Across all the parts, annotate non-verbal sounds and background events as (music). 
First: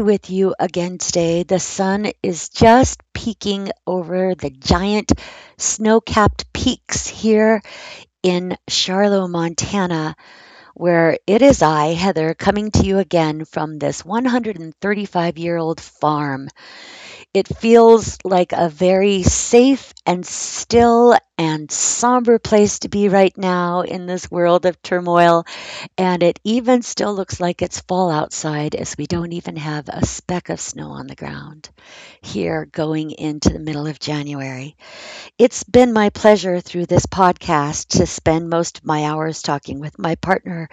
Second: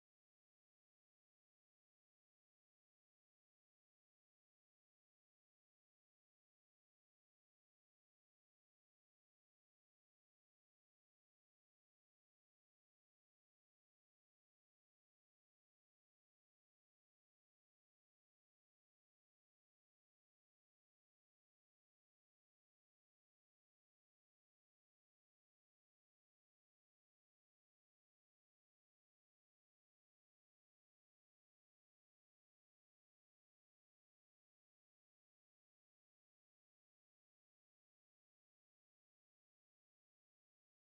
with you again today. The sun is just peeking over the giant snow capped peaks here in Charlotte, Montana, where it is I, Heather, coming to you again from this 135-year-old farm. It feels like a very safe and still and somber place to be right now in this world of turmoil. And it even still looks like it's fall outside as we don't even have a speck of snow on the ground here going into the middle of January. It's been my pleasure through this podcast to spend most of my hours talking with my partner,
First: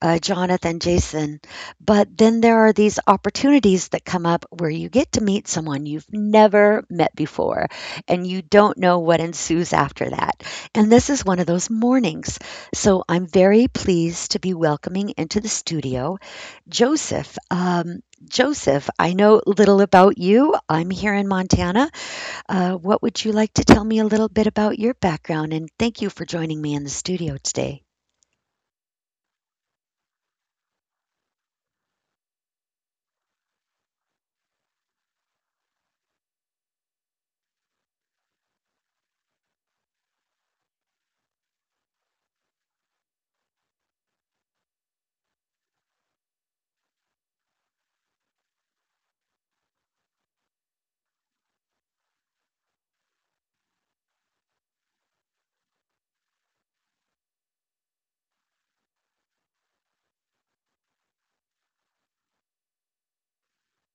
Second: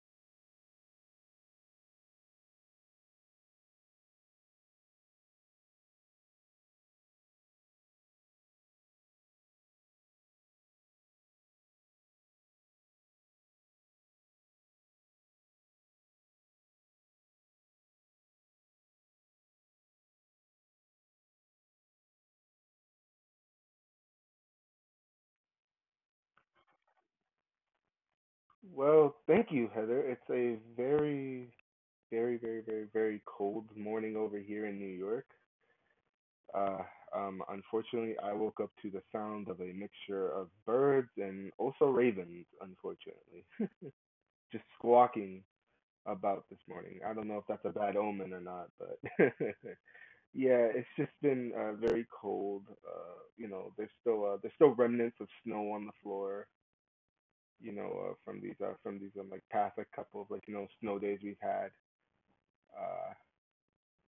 Jonathan, Jason. But then there are these opportunities that come up where you get to meet someone you've never met before and you don't know what ensues after that. And this is one of those mornings. So I'm very pleased to be welcoming into the studio Joseph. Joseph, I know little about you. I'm here in Montana. What would you like to tell me a little bit about your background? And thank you for joining me in the studio today. Well, thank you, Heather. It's a very, cold morning over here in New York. Uh, Unfortunately, I woke up to the sound of a mixture of birds and also ravens, unfortunately, (laughs) just squawking about this morning. I don't know if that's a bad omen or not, but (laughs) yeah, it's just been very cold. You know, there's still remnants of snow on the floor you know, from these like past like couple of like you know snow days we've had. Uh,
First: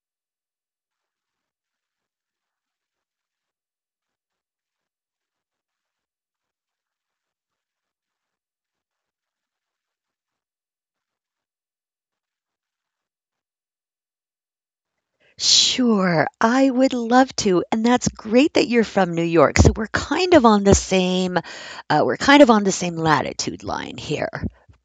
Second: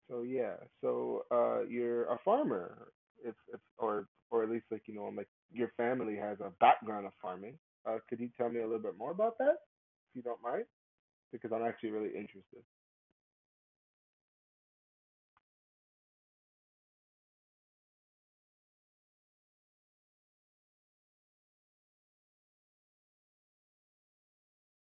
so yeah, so you're a farmer. It's or at least like you know like your family has a background of farming. Could you tell me a little bit more about that, if you don't mind? Because I'm actually really interested. Sure, I would love to, and that's great that you're from New York, so we're kind of on the same, we're kind of on the same latitude line here.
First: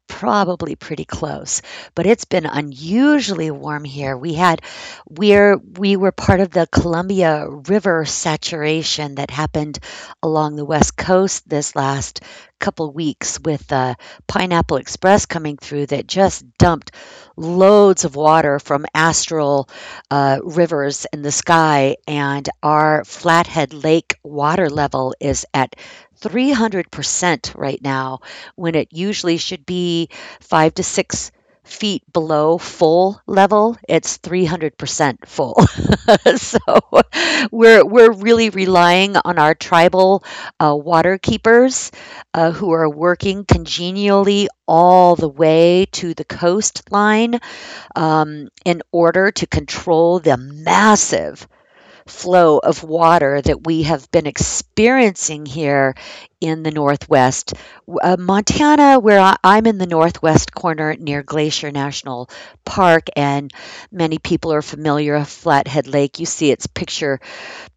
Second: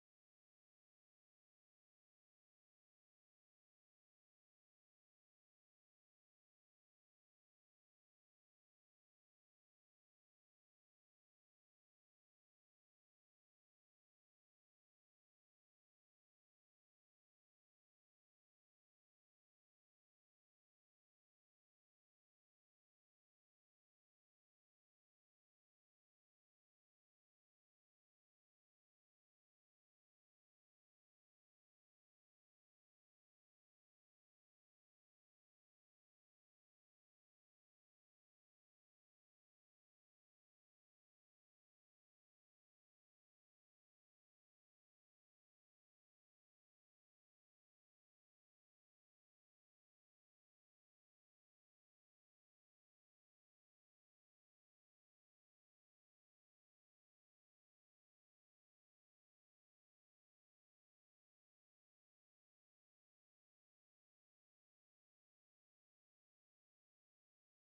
Probably pretty close, but it's been unusually warm here. We had we're we were part of the Columbia River saturation that happened along the West Coast this last couple weeks with Pineapple Express coming through that just dumped loads of water from Astral rivers in the sky, and our Flathead Lake water level is at 300% right now, when it usually should be 5 to 6 feet below full level. It's 300% full. (laughs) So we're really relying on our tribal water keepers who are working congenially all the way to the coastline in order to control the massive flow of water that we have been experiencing here in the Northwest. Montana, where I'm in the Northwest corner near Glacier National Park, and many people are familiar with Flathead Lake. You see its picture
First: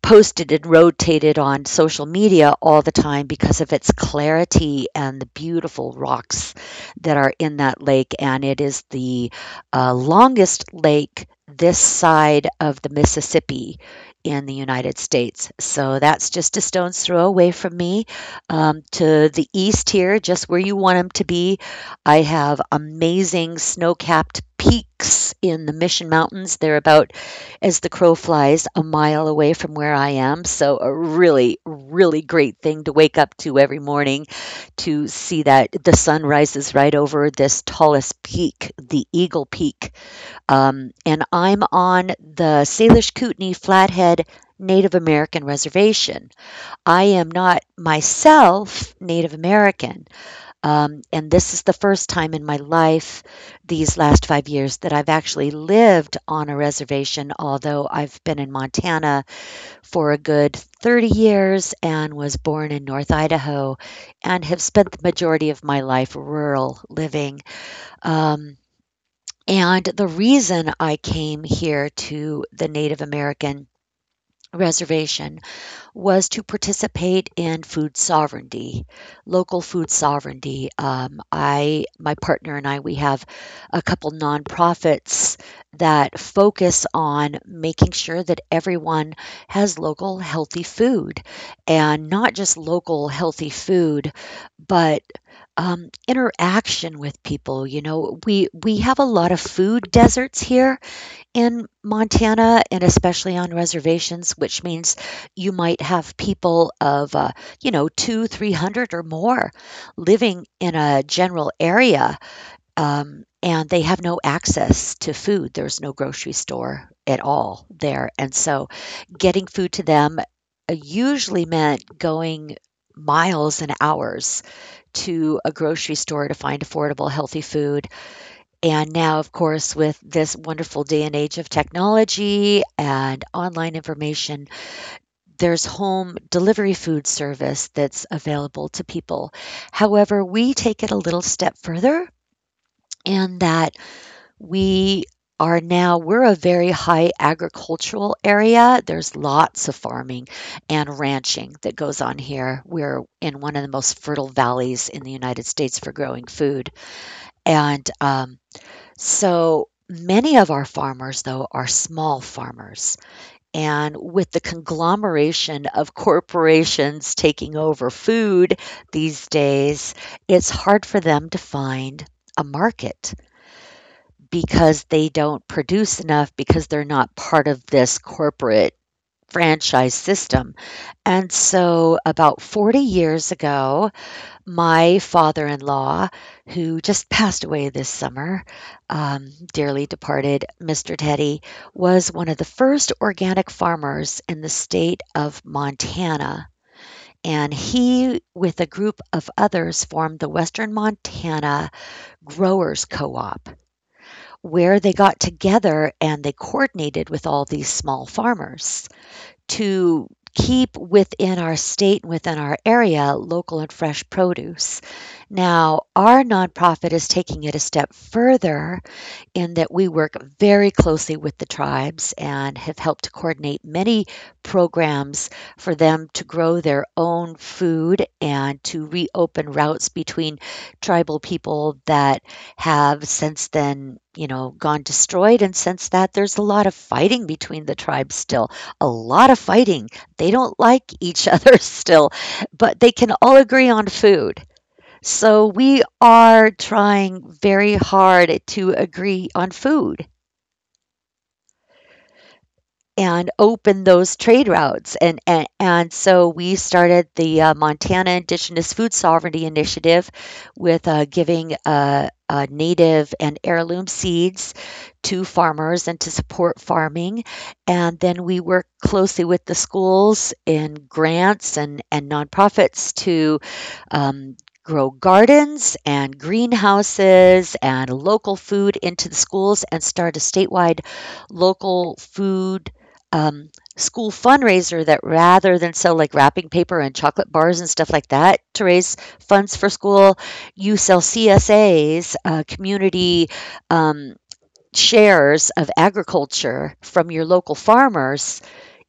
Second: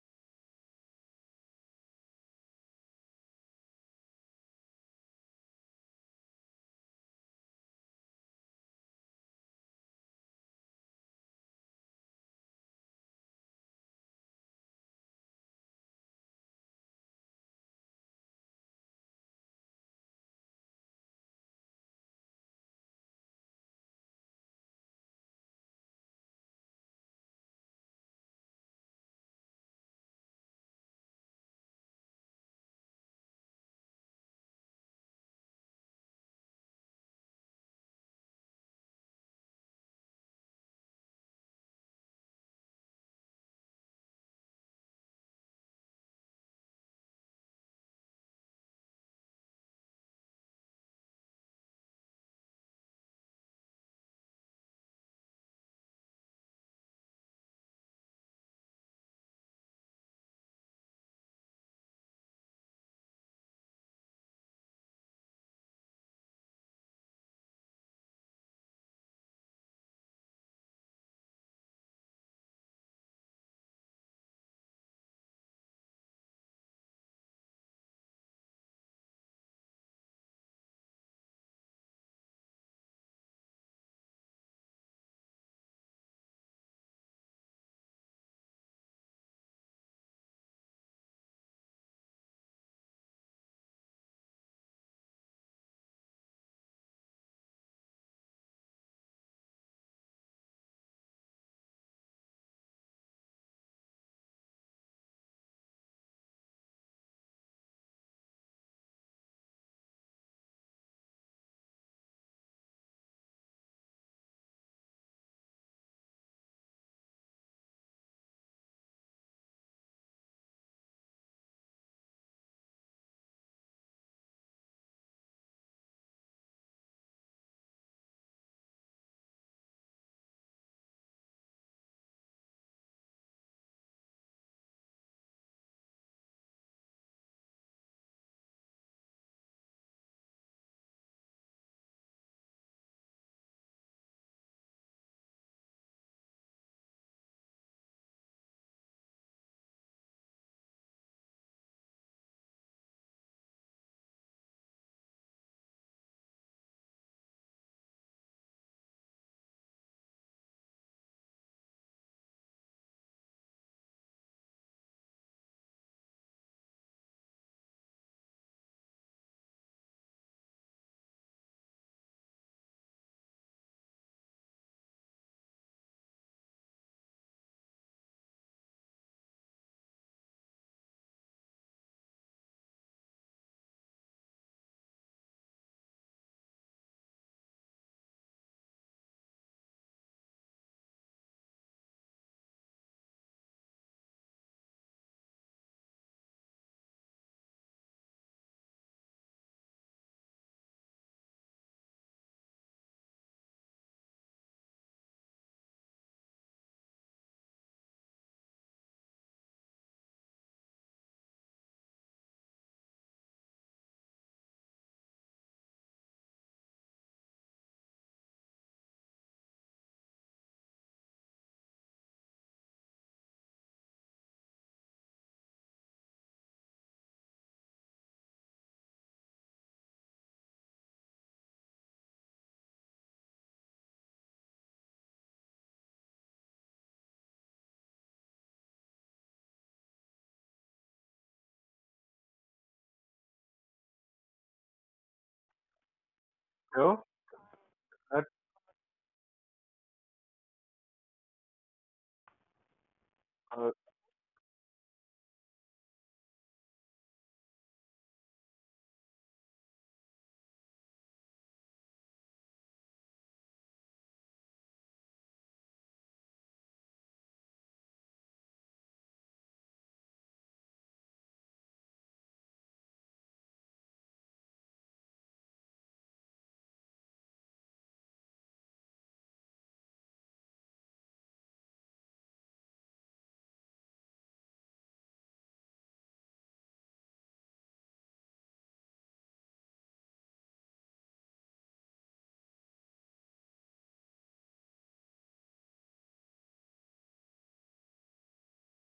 posted and rotated on social media all the time because of its clarity and the beautiful rocks that are in that lake. And it is the longest lake this side of the Mississippi in the United States. So that's just a stone's throw away from me. To the east here, just where you want them to be, I have amazing snow capped peaks in the Mission Mountains. They're about as the crow flies a mile away from where I am. So a really, really great thing to wake up to every morning to see that the sun rises right over this tallest peak, the Eagle Peak. And I'm on the Salish Kootenai Flathead Native American Reservation. I am not myself Native American, and this is the first time in my life, these last 5 years, that I've actually lived on a reservation, although I've been in Montana for a good 30 years and was born in North Idaho and have spent the majority of my life rural living. Um, and the reason I came here to the Native American reservation was to participate in food sovereignty, local food sovereignty. My partner and I, we have a couple nonprofits that focus on making sure that everyone has local healthy food, and not just local healthy food, but interaction with people. You know, we have a lot of food deserts here in Montana, and especially on reservations, which means you might have people of, you know, 2, 300 or more living in a general area, and they have no access to food. There's no grocery store at all there, and so getting food to them, usually meant going miles and hours to a grocery store to find affordable, healthy food, and now, of course, with this wonderful day and age of technology and online information, there's home delivery food service that's available to people. However, we take it a little step further in that we are now we're a very high agricultural area. There's lots of farming and ranching that goes on here. We're in one of the most fertile valleys in the United States for growing food. And So many of our farmers, though, are small farmers. And with the conglomeration of corporations taking over food these days, it's hard for them to find a market because they don't produce enough because they're not part of this corporate franchise system. And so about 40 years ago, my father-in-law, who just passed away this summer, dearly departed Mr. Teddy, was one of the first organic farmers in the state of Montana, and he, with a group of others, formed the Western Montana Growers Co-op, where they got together and they coordinated with all these small farmers to keep within our state, within our area, local and fresh produce. Now, our nonprofit is taking it a step further in that we work very closely with the tribes and have helped to coordinate many programs for them to grow their own food and to reopen routes between tribal people that have since then, you know, gone destroyed. And since that, there's a lot of fighting between the tribes still, a lot of fighting. They don't like each (laughs) other still, but they can all agree on food. So we are Sure. trying very That, hard to agree on food and uh, open those trade routes. And so we started the Montana Indigenous Food Sovereignty Initiative with giving native and heirloom seeds to farmers and to support farming. And then we work closely with the schools in grants and nonprofits to um, grow gardens and greenhouses and local food into the schools and start a statewide local food um, school fundraiser that rather than sell like wrapping paper and chocolate bars and stuff like that to raise funds for school, you sell CSAs, community um, shares of agriculture from your local farmers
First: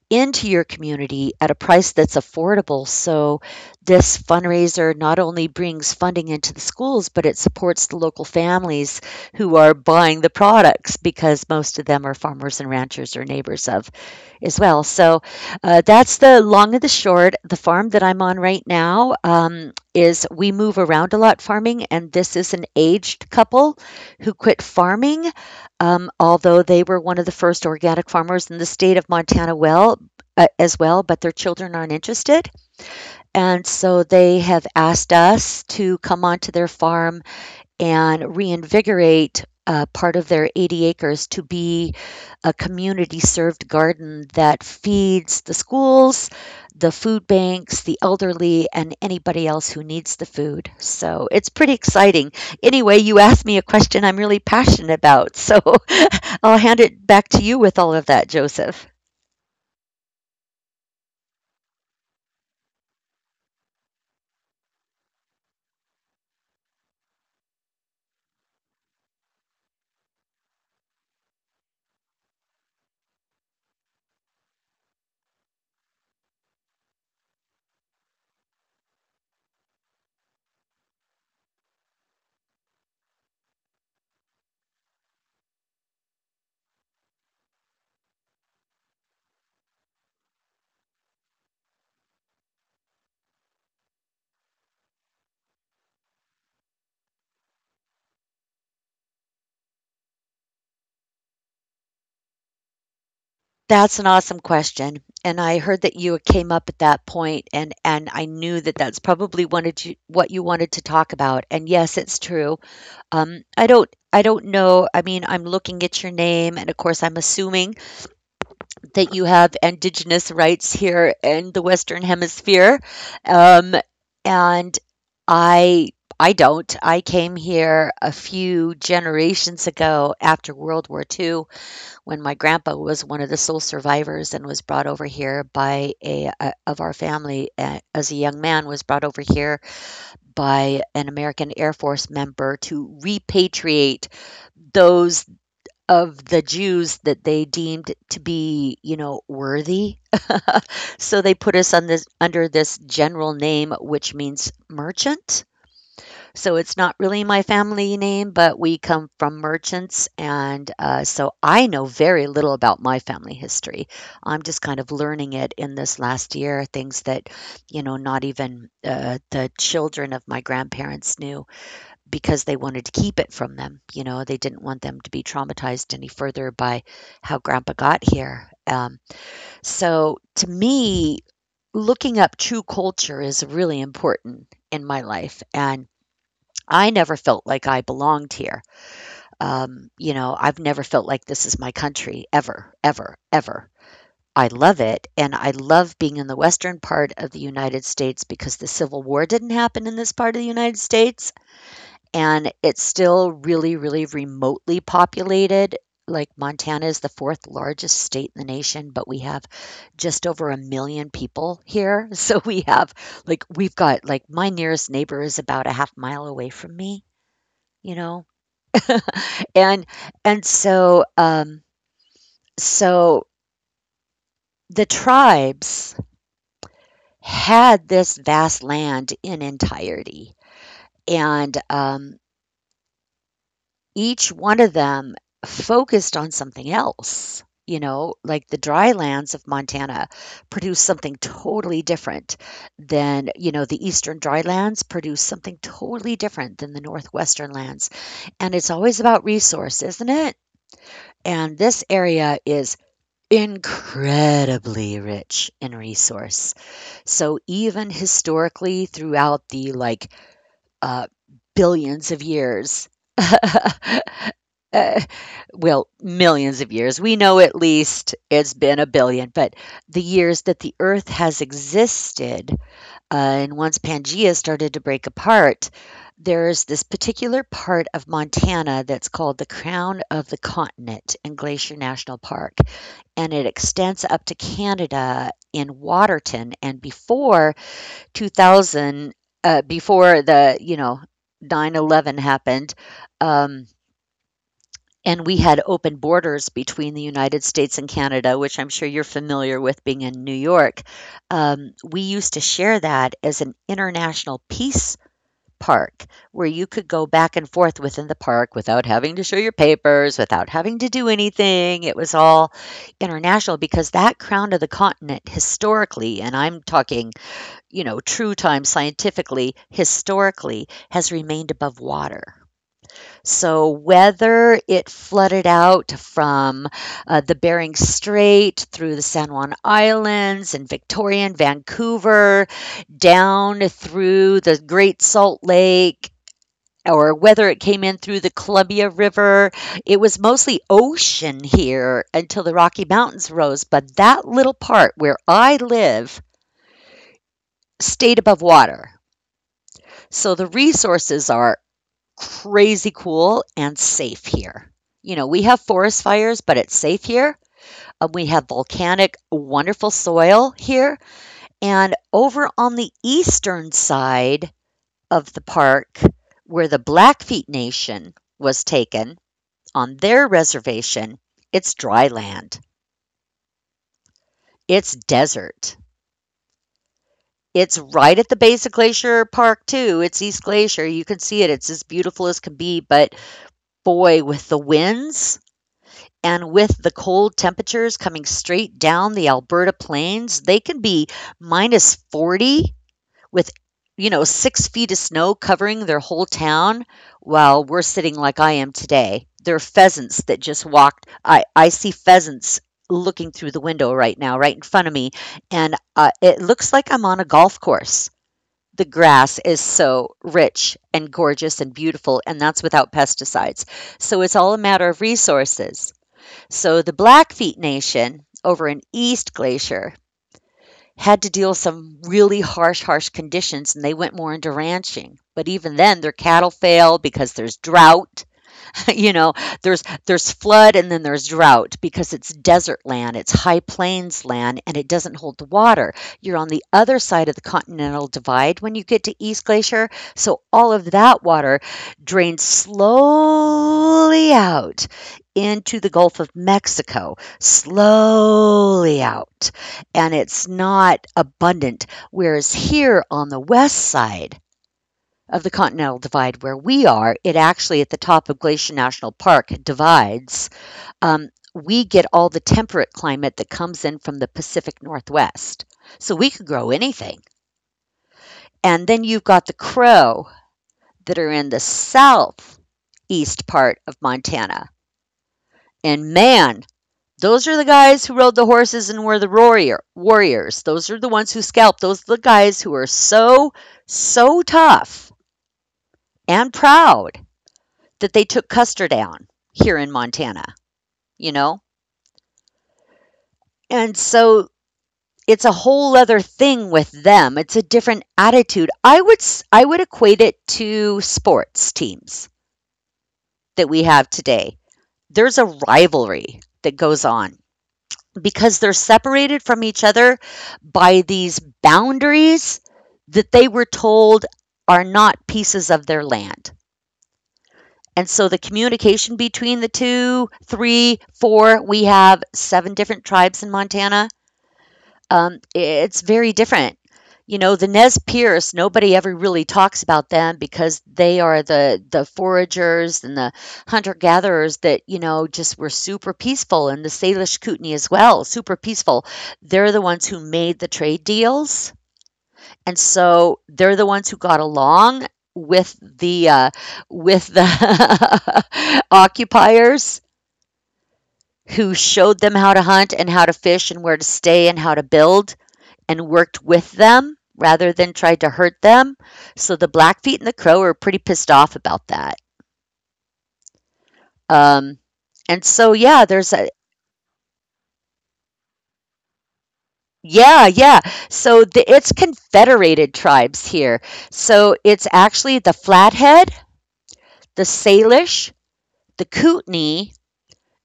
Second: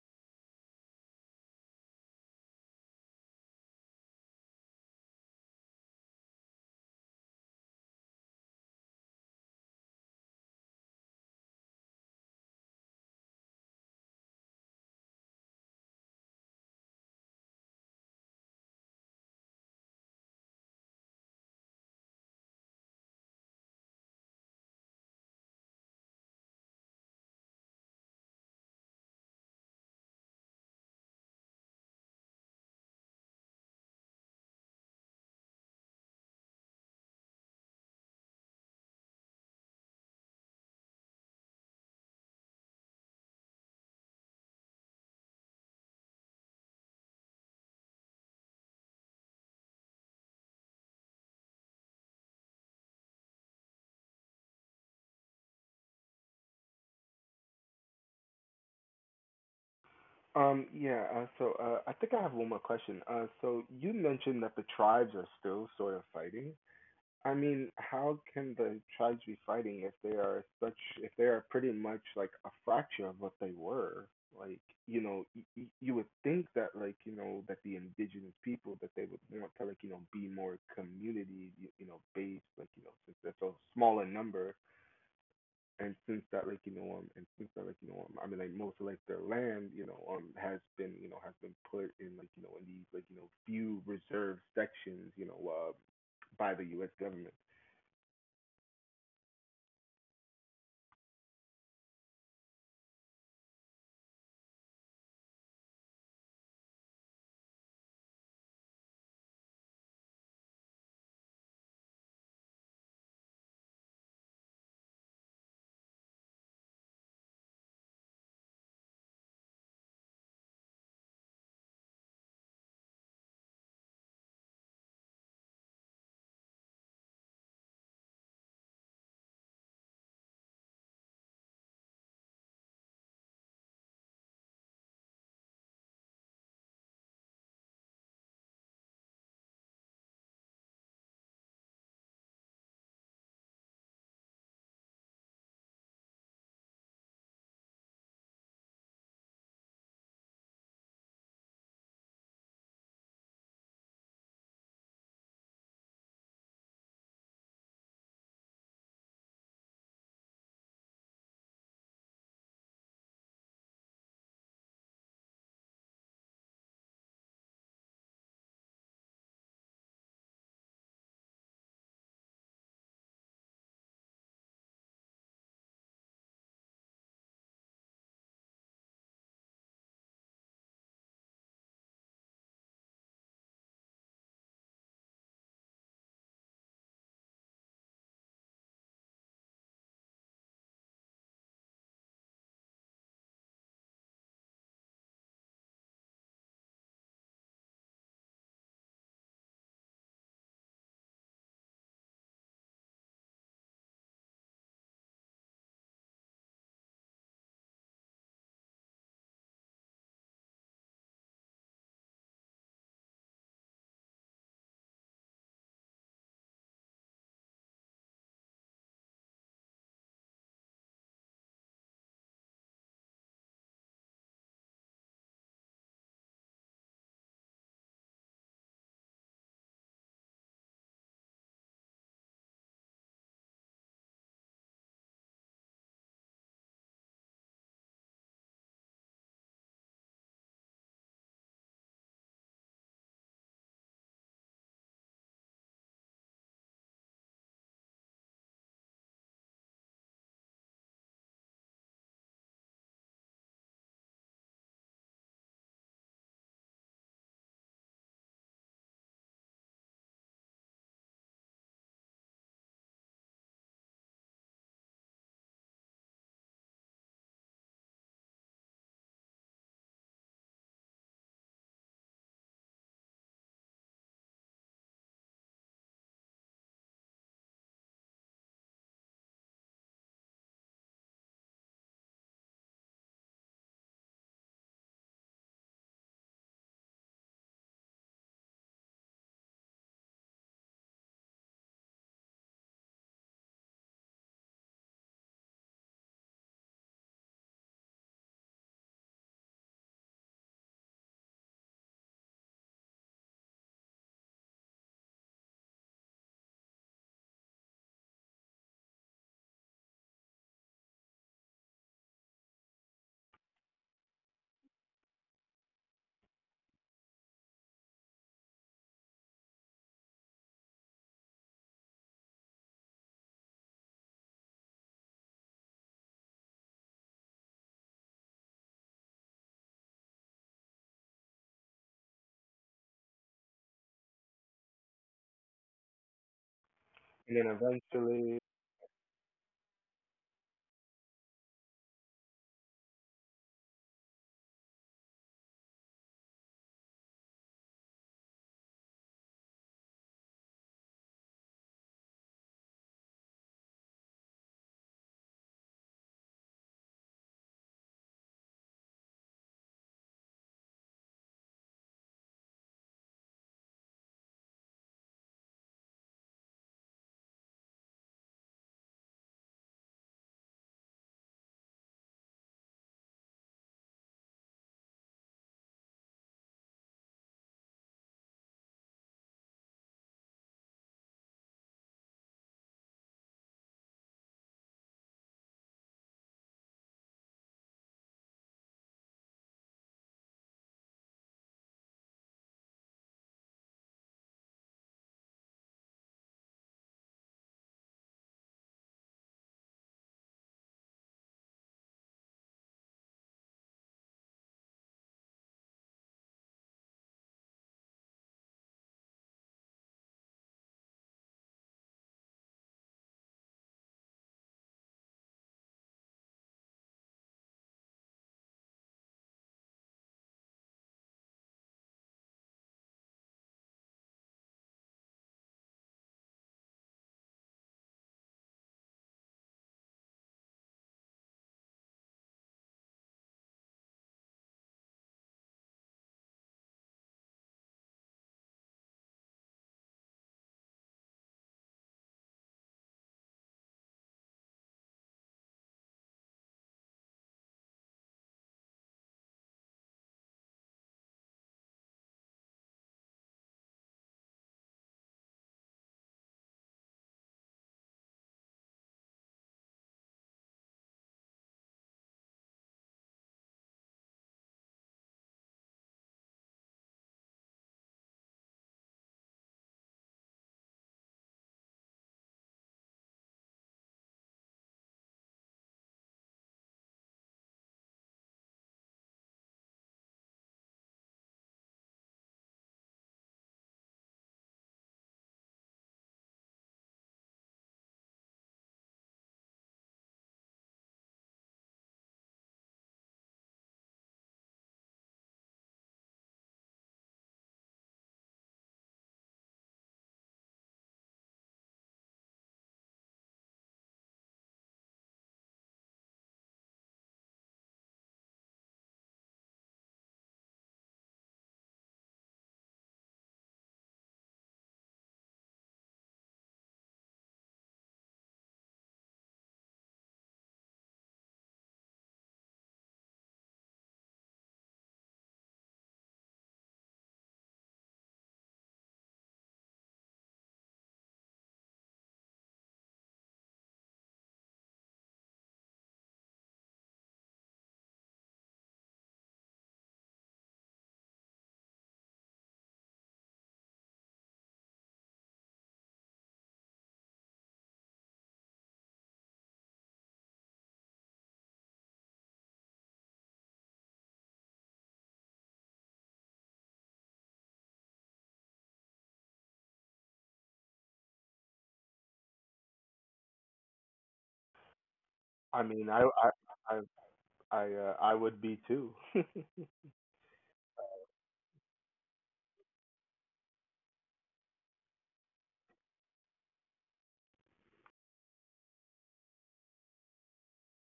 into your community at a price that's affordable. So, this fundraiser not only brings funding into the schools, but it supports the local families who are buying the products because most of them are farmers and ranchers or neighbors of as well. So that's the long and the short. The farm that I'm on right now is we move around a lot farming, and this is an aged couple who quit farming, although they were one of the first organic farmers in the state of Montana. Well. As well, but their children aren't interested. And so they have asked us to come onto their farm and reinvigorate part of their 80 acres to be a community served garden that feeds the schools, the food banks, the elderly, and anybody else who needs the food. So it's pretty exciting. Anyway, you asked me a question I'm really passionate about. So (laughs) I'll hand it back to you with all of that, Joseph. Yeah, so I think I have one more question. So you mentioned that the tribes are still sort of fighting. I mean, how can the tribes be fighting if they are such if they are pretty much like a fraction of what they were? Like, you know, you would think that like, you know, that the indigenous people that they would want to like, you know, be more community, you know, based, like, you know, since that's a smaller number and since that like, you know, I mean like most of like their land, you know, has been, you know, has been put in like, you know, in these like, you know, few reserved sections, you know, by the US government That's an awesome question. And I heard that you came up at that point, and I knew that that's probably wanted you, what you wanted to talk about. And yes, it's true. I don't know. I mean, I'm looking at your name, and of course, I'm assuming that you have indigenous rights here in the Western Hemisphere. Um, and I I don't. I came here a few generations ago after World War II when my grandpa was one of the sole survivors and was brought over here by a of our family as a young man was brought over here by an American Air Force member to repatriate those of the Jews that they deemed to be, you know, worthy. So they put us on this under this general name which means merchant. So it's not really my family name, but we come from merchants and so I know very little about my family history. I'm just kind of learning it in this last year, things that, you know, not even the children of my grandparents knew because they wanted to keep it from them. You know, they didn't want them to be traumatized any further by how grandpa got here. So to me, looking up true culture is really important in my life. And I never felt like I belonged here. You know, I've never felt like this is my country ever, ever, ever. I love it. And I love being in the western part of the United States because the Civil War didn't happen in this part of the United States and it's still really, really remotely populated. Like Montana is the fourth largest state in the nation, but we have just over a million people here. (laughs) So we have like we've got like my nearest neighbor is about a half mile away from me, you know. (laughs) And and so so the tribes had this vast land in entirety. And Each one of them focused on something else, you know, like the dry lands of Montana produce something totally different than, you know, the eastern dry lands produce something totally different than the northwestern lands. And it's always about resource, isn't it? And this area is incredibly rich in resource. So even historically throughout the uh billions of years (laughs) uh, well, millions of years. We know at least it's been a billion, but the years that the Earth has existed, and once Pangea started to break apart, there's this particular part of Montana that's called the Crown of the Continent in Glacier National Park, and it extends up to Canada in Waterton. And before 2000, before 9/11 happened, um, and we had open borders between the United States and Canada, which I'm sure you're familiar with being in New York. We used to share that as an international peace park where you could go back and forth within the park without having to show your papers, without having to do anything. It was all international because that crown of the continent historically, and I'm talking, you know, true time scientifically, historically has remained above water. So, whether it flooded out from the Bering Strait through the San Juan Islands and Victoria and Vancouver down through the Great Salt Lake, or and then whether it came in through the eventually, Columbia River, it was mostly ocean here until the Rocky Mountains rose. But that little part where I live stayed above water. So the resources are crazy cool and safe here. You know, we have forest fires, but it's safe here. We have volcanic, wonderful soil here. And over on the eastern side of the park, where the Blackfeet Nation was taken on their reservation, it's dry land, it's desert. It's right at the base of Glacier Park, too. It's East Glacier. You can see it. It's as beautiful as can be. But boy, with the winds, and with the cold temperatures coming straight down the Alberta plains, they can be minus 40 with, you know, 6 feet of snow covering their whole town while we're sitting like I am today. There are pheasants that just walked. I see pheasants looking through the window right now, right in front of me. And it looks like I'm on a golf course. The grass is so rich and gorgeous and beautiful, and that's without pesticides. So it's all a matter of resources. So the Blackfeet Nation over in East Glacier had to deal with some really harsh, harsh conditions, and they went more into ranching. But even then, their cattle failed because there's drought. (laughs) You know, there's flood and then there's drought because it's desert land, it's high plains land, and it doesn't hold the water. You're on the other side of the continental divide when you get to East Glacier, so all of that water drains slowly out into the Gulf of Mexico, slowly out, and it's not abundant. Whereas here on the west side of the Continental Divide where we are, it actually at the top of Glacier National Park divides. Um, we get all the temperate climate that comes in from the Pacific Northwest. So we could grow anything. And then you've got the Crow that are in the southeast part of Montana. And man, those are the guys who rode the horses and were the warriors. Those are the ones who scalped. Those are the guys who are so, so tough and proud that they took Custer down here in Montana, you know? And so it's a whole other thing with them. It's a different attitude. I would equate it to sports teams that we have today. There's a rivalry that goes on because they're separated from each other by these boundaries that they were told are not pieces of their land. And so the communication between the two, three, four, we have seven different tribes in Montana. It's very different. You know, the Nez Perce, nobody ever really talks about them because they are the foragers and the hunter gatherers that, you know, just were super peaceful. And the Salish Kootenai as well, super peaceful. They're the ones who made the trade deals, and so they're the ones who got along with the (laughs) occupiers who showed them how to hunt and how to fish and where to stay and how to build and worked with them rather than tried to hurt them. So the Blackfeet and the Crow are pretty pissed off about that. Um, and I so mean, yeah, there's a I I would be too. (laughs) yeah, yeah. So it's confederated tribes here. So it's actually the Flathead, the Salish, the Kootenai,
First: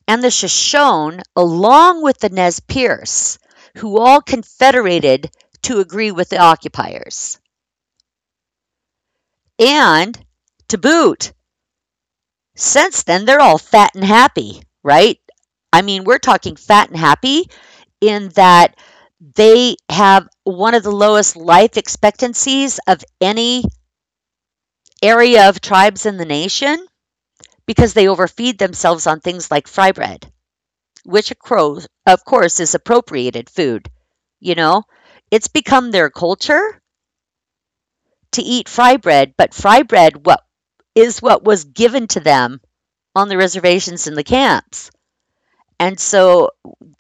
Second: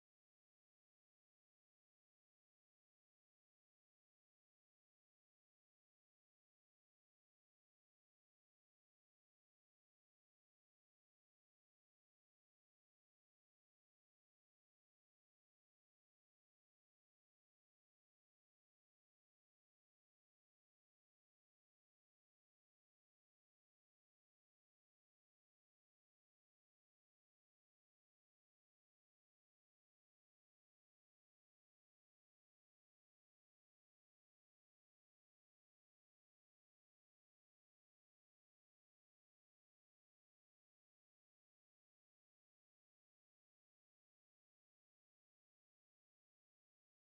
and the Shoshone, along with the Nez Perce, who all confederated to agree with the occupiers. And to boot, since then, they're all fat and happy, right? I mean, we're talking fat and happy in that they have one of the lowest life expectancies of any area of tribes in the nation because they overfeed themselves on things like fry bread, which of course is appropriated food. You know? It's become their culture to eat fry bread, but fry bread what is what was given to them on the reservations in the camps. And so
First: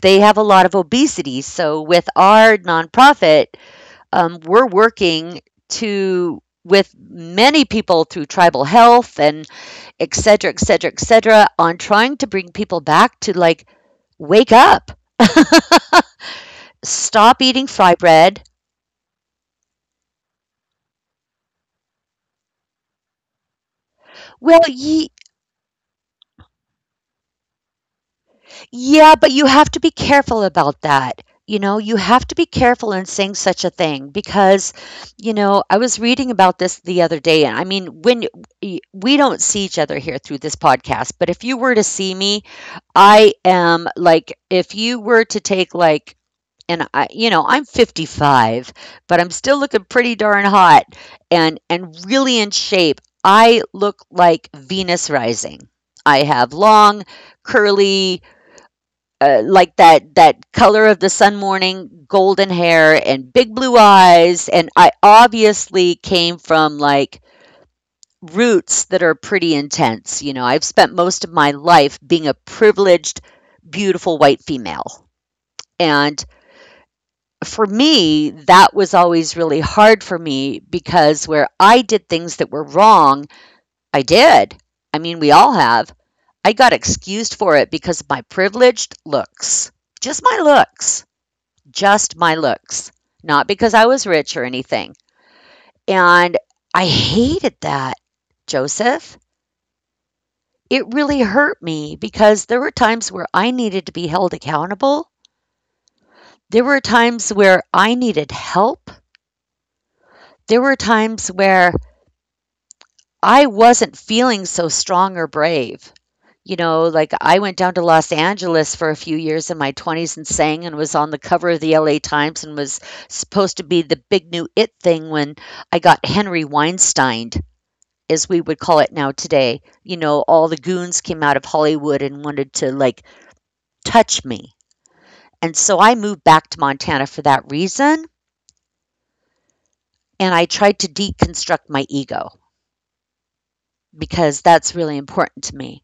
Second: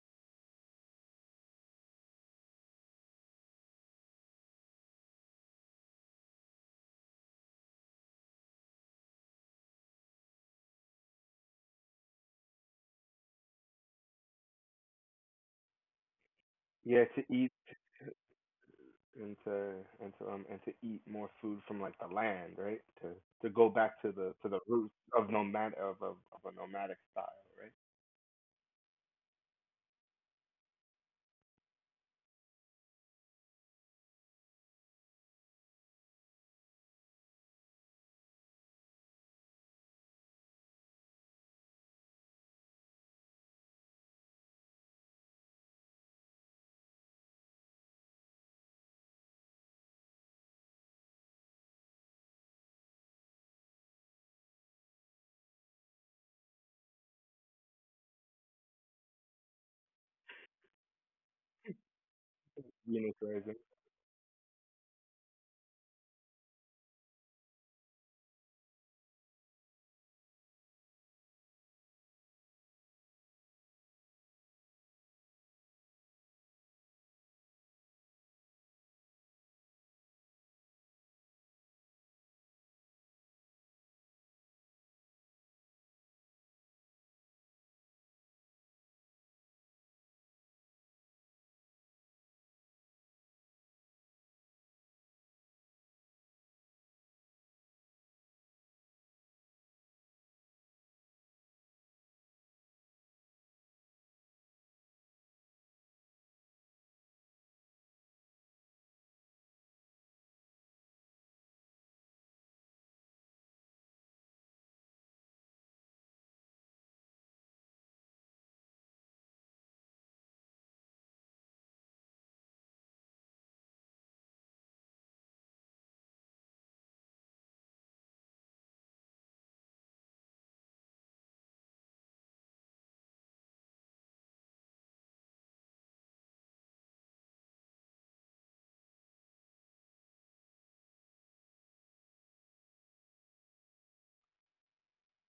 they have a lot of obesity. So with our nonprofit, we're working to with many people through tribal health and et cetera, et cetera, et cetera, on trying to bring people back to like wake up, yeah, to stop eat eating fry bread. and to eat more food from like the land, right? To go back to Well, the roots you. of a nomadic style, right? Yeah, but you have to be careful about that. You know, you have to be careful in saying such a thing because, you know, I was reading about this the other day. And I mean, when we don't see each other here through this podcast, but if you were to see me, I am like, if you were to take like, you know, I'm 55, but I'm still looking pretty darn hot and really in shape. I look like Venus rising. I have long, curly, like that color of the sun morning golden hair You and know, big blue crazy. eyes, and I obviously came from like roots that are pretty intense. You know, I've spent most of my life being a privileged, beautiful white female, and for me that was always really hard for me because where I did things that were wrong, i did I mean we all have. I got excused for it because of my privileged looks, just my looks, just my looks, not because I was rich or anything. And I hated that, Joseph. It really hurt me because there were times where I needed to be held accountable. There were times where I needed help. There were times where I wasn't feeling so strong or brave. You know, like I went down to Los Angeles for a few years in my 20s and sang and was on the cover of the LA Times and was supposed to be the big new it thing when I got Henry Weinsteined, as we would call it now today. You know, all the goons came out of Hollywood and wanted to like touch me. And so I moved back to Montana for that reason. And I tried to deconstruct my ego because that's really important to me.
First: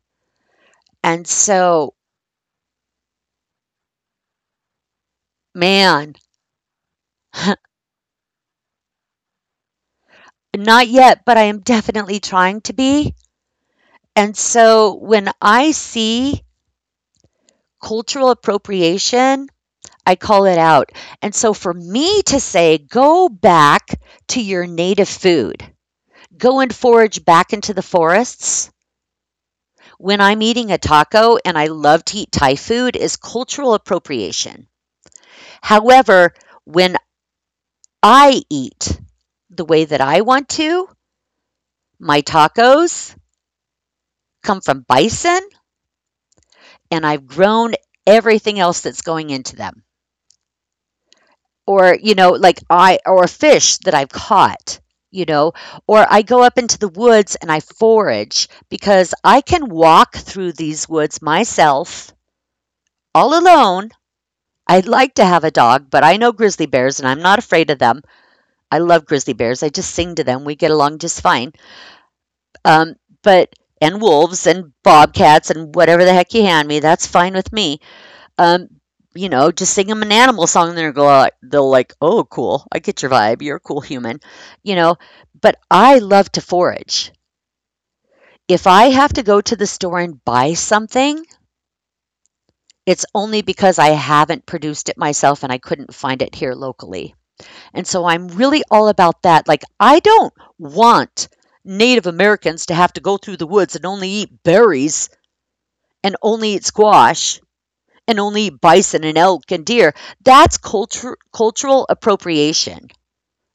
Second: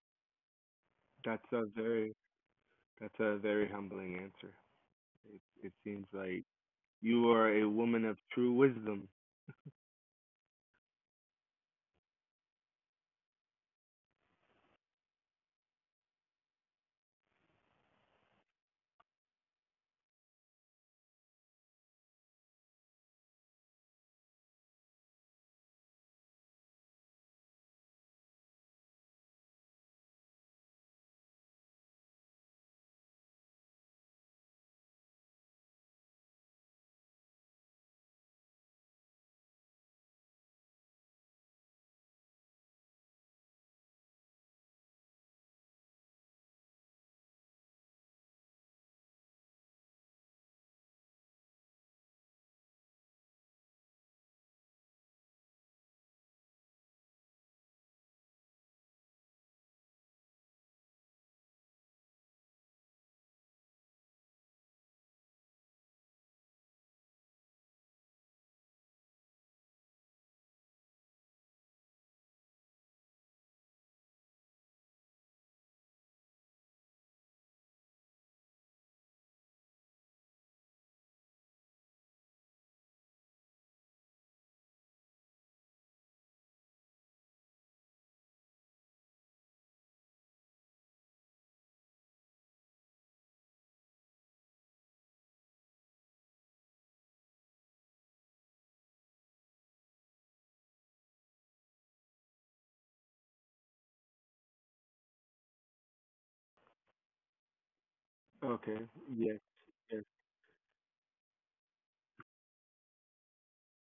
And That's a so, very that's a very humbling answer. It it seems man, like you are (laughs) a woman of true wisdom. not yet, but I am definitely trying to be. And so when I see cultural appropriation, I call it out. And so for me to say, go back to your native food, go and forage back into the forests. When I'm eating a taco and I love to eat Thai food is cultural appropriation. However, when I eat the way that I want to, my tacos come from bison and I've grown everything else that's going into them. Or you know, like I, or a fish that I've caught, you know, or I go up into the woods and I forage because I can walk through these woods myself all alone. I'd like to have a dog, but I know grizzly bears and I'm not afraid of them. I love grizzly bears, I just sing to them, we get along just fine. um, but and wolves and bobcats and whatever the heck you hand me, that's fine with me. um, you know, just sing them an animal song, and they're go like, they'll like, oh, cool, I get your vibe, you're a cool human, you know. But I love to forage. If I have to go to the store and buy something, it's only because I haven't produced it myself and I couldn't find it here locally. And so I'm really all about that. Like, I don't want Native Americans to have to go through the woods and only eat berries and only eat squash and only Okay. bison Yes. and elk and Yes. deer. That's culture, cultural appropriation.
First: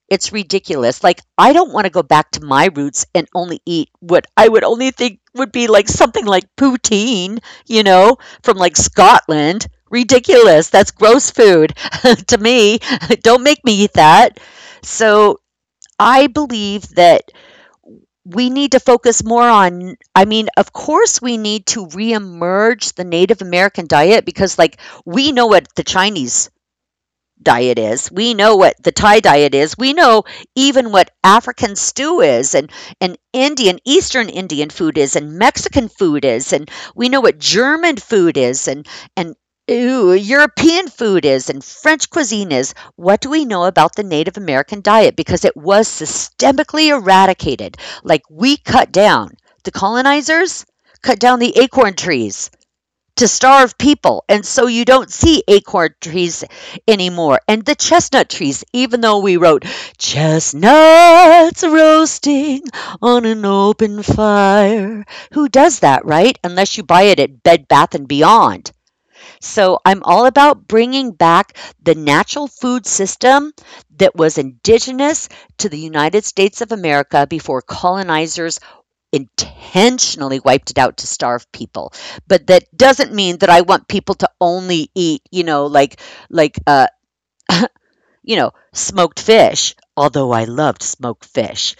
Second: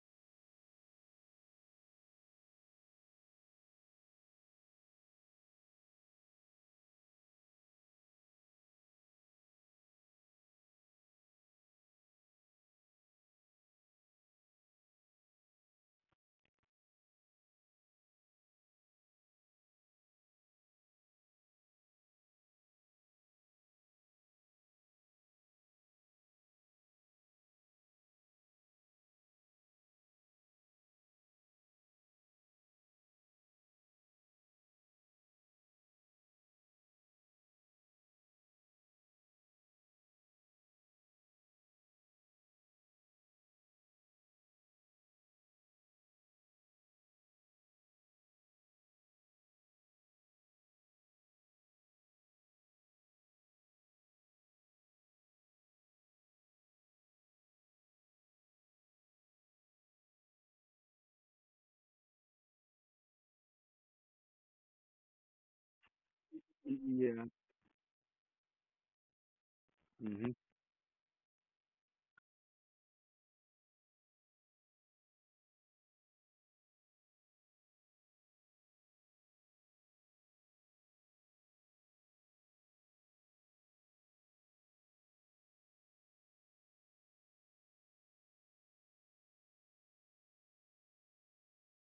It's ridiculous. Like, I don't want to go back to my roots and only eat what I would only think would be like something like poutine, you know, from like Scotland. Ridiculous. That's gross food (laughs) to me. (laughs) Don't make me eat that. So I believe that we need to focus more on, I mean, of course we need to reemerge the Native American diet, because like we know what the Chinese diet is. We know what the Thai diet is. We know even what African stew is, and Indian, Eastern Indian food is, and Mexican food is. And we know what German food is, and European food is, and French cuisine is. What do we know about the Native American diet? Because it was systemically eradicated. Like, we cut down the colonizers, cut down the acorn trees to starve people. And so you don't see acorn trees anymore. And the chestnut trees, even though we wrote chestnuts roasting on an open fire. Who does that, right? y- Unless you buy it Yeah. at Bed Bath and Beyond. So I'm all Mhm. about bringing back the natural food system that was indigenous to the United States of America before colonizers intentionally wiped it out to starve people, but that doesn't mean that I want people to only eat, like like, smoked fish, although I loved smoked fish.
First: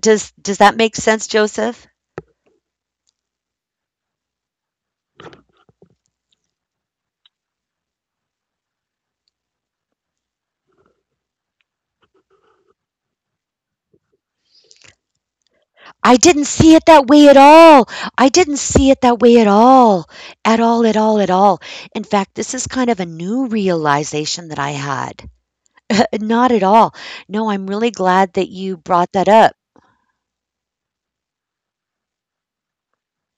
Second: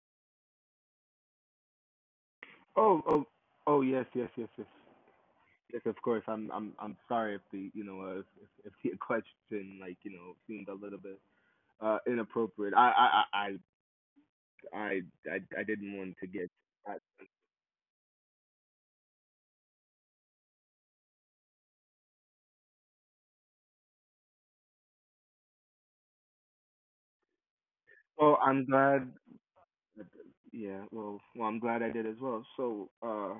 Does that make sense, Joseph? Oh. Oh. Oh. Yes. Yes, of course. I'm sorry if the you know if the (laughs) question like you know seemed a little bit inappropriate. I I I didn't I want to didn't get. see it that That. way at all. I didn't see it that way at all, at all, at all, at all. In fact, this is kind of a new realization that I had. Not at all. No, I'm really glad Well, that I'm you glad. brought that up. Yeah. Well, I'm glad I did as well. So uh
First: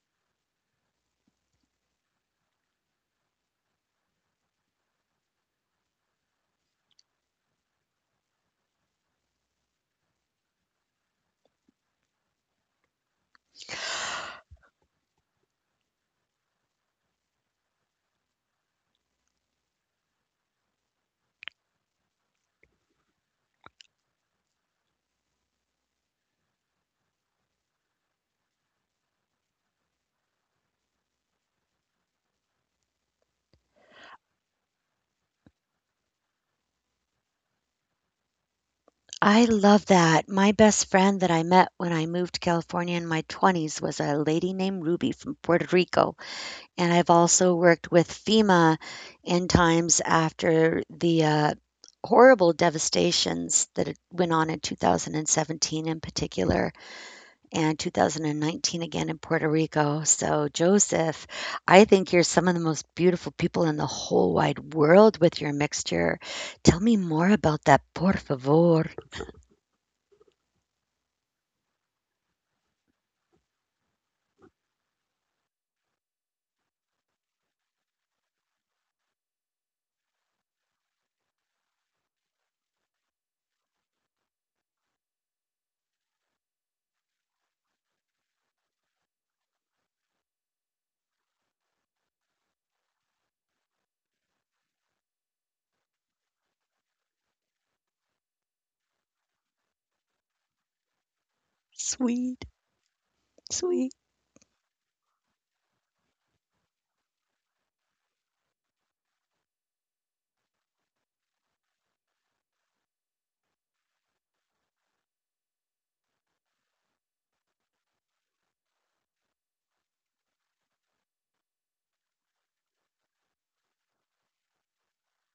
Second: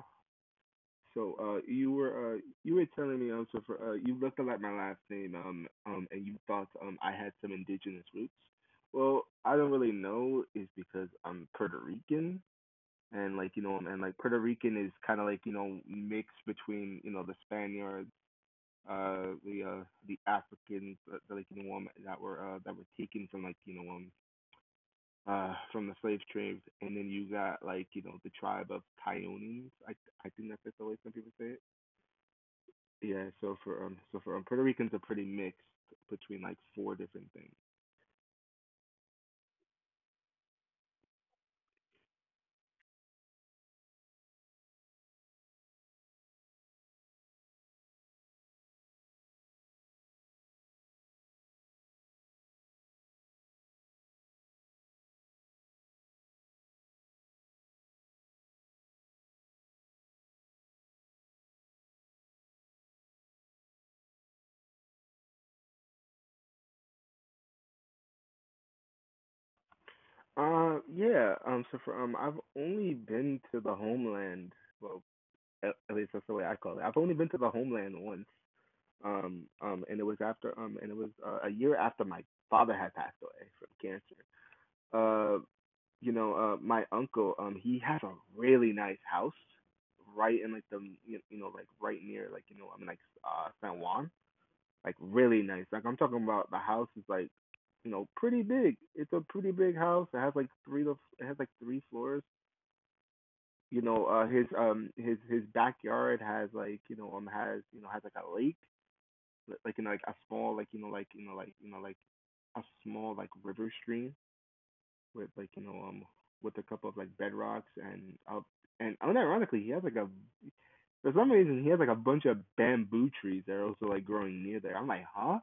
so uh you were telling me also for you looked a lot my last name and you thought I had some indigenous roots. Well, I don't really know is because I'm Puerto Rican and like you know and like Puerto Rican is kind of like you know mixed between you know the Spaniards the Africans, like you know that were taken from like you know from the slave trade and then you got like you know the tribe of Taonines I think that's just the way some people say it. Yeah, so for Puerto Ricans are pretty mixed between like four different things. I love that. My best friend that I met when I moved to California in my 20s was a lady named Ruby from Puerto Rico, and I've also worked with FEMA in times after the, horrible devastations that it went on in 2017 in particular, and 2019 again in Puerto Rico. So, Joseph, I think you're some of the most beautiful people in the whole wide world with your mixture. Tell me more about that, por favor. Yeah so for I've only been to the homeland. Well, at least that's the way I call it. I've only been to the homeland once, and it was after, and it was a year after my father had passed away from cancer. Uh, you know, my uncle, he has a really nice house right in like the, you know, like right near, like you know, I mean, like San Juan, like really nice. Like I'm talking about the house is like you know, pretty big. It's a pretty big house. It has like three, it has like three floors. Sweet. You Sweet. know his his backyard has like you know has you know has like a lake, like you know like a small like you know like you know like you know like a small like river stream with like you know with a couple of like bedrocks and up and unironically he has like a for some reason he has like a bunch of bamboo trees that are also like growing near there. I'm like, huh?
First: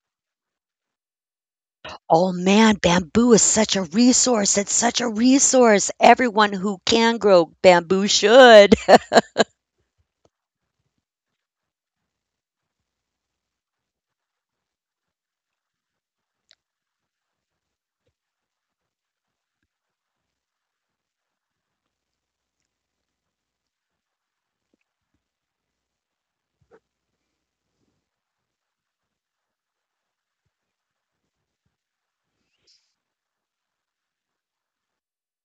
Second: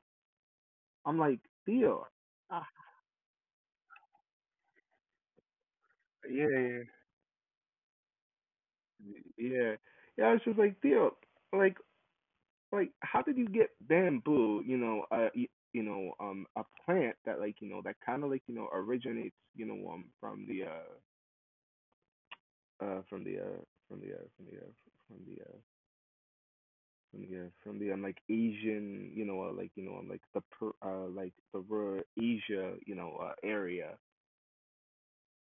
I'm like Theo, Oh ah, man, bamboo is such a resource. It's such a resource. yeah, Everyone who yeah, can grow bamboo should. (laughs) yeah. Yeah, I was just like Theo. Like like how did you get bamboo you know you know a plant that like you know that kind of like you know originates you know from the from the from the from the from the from the, from the like Asian, you know, like you know, like like the rural Asia, you know, area.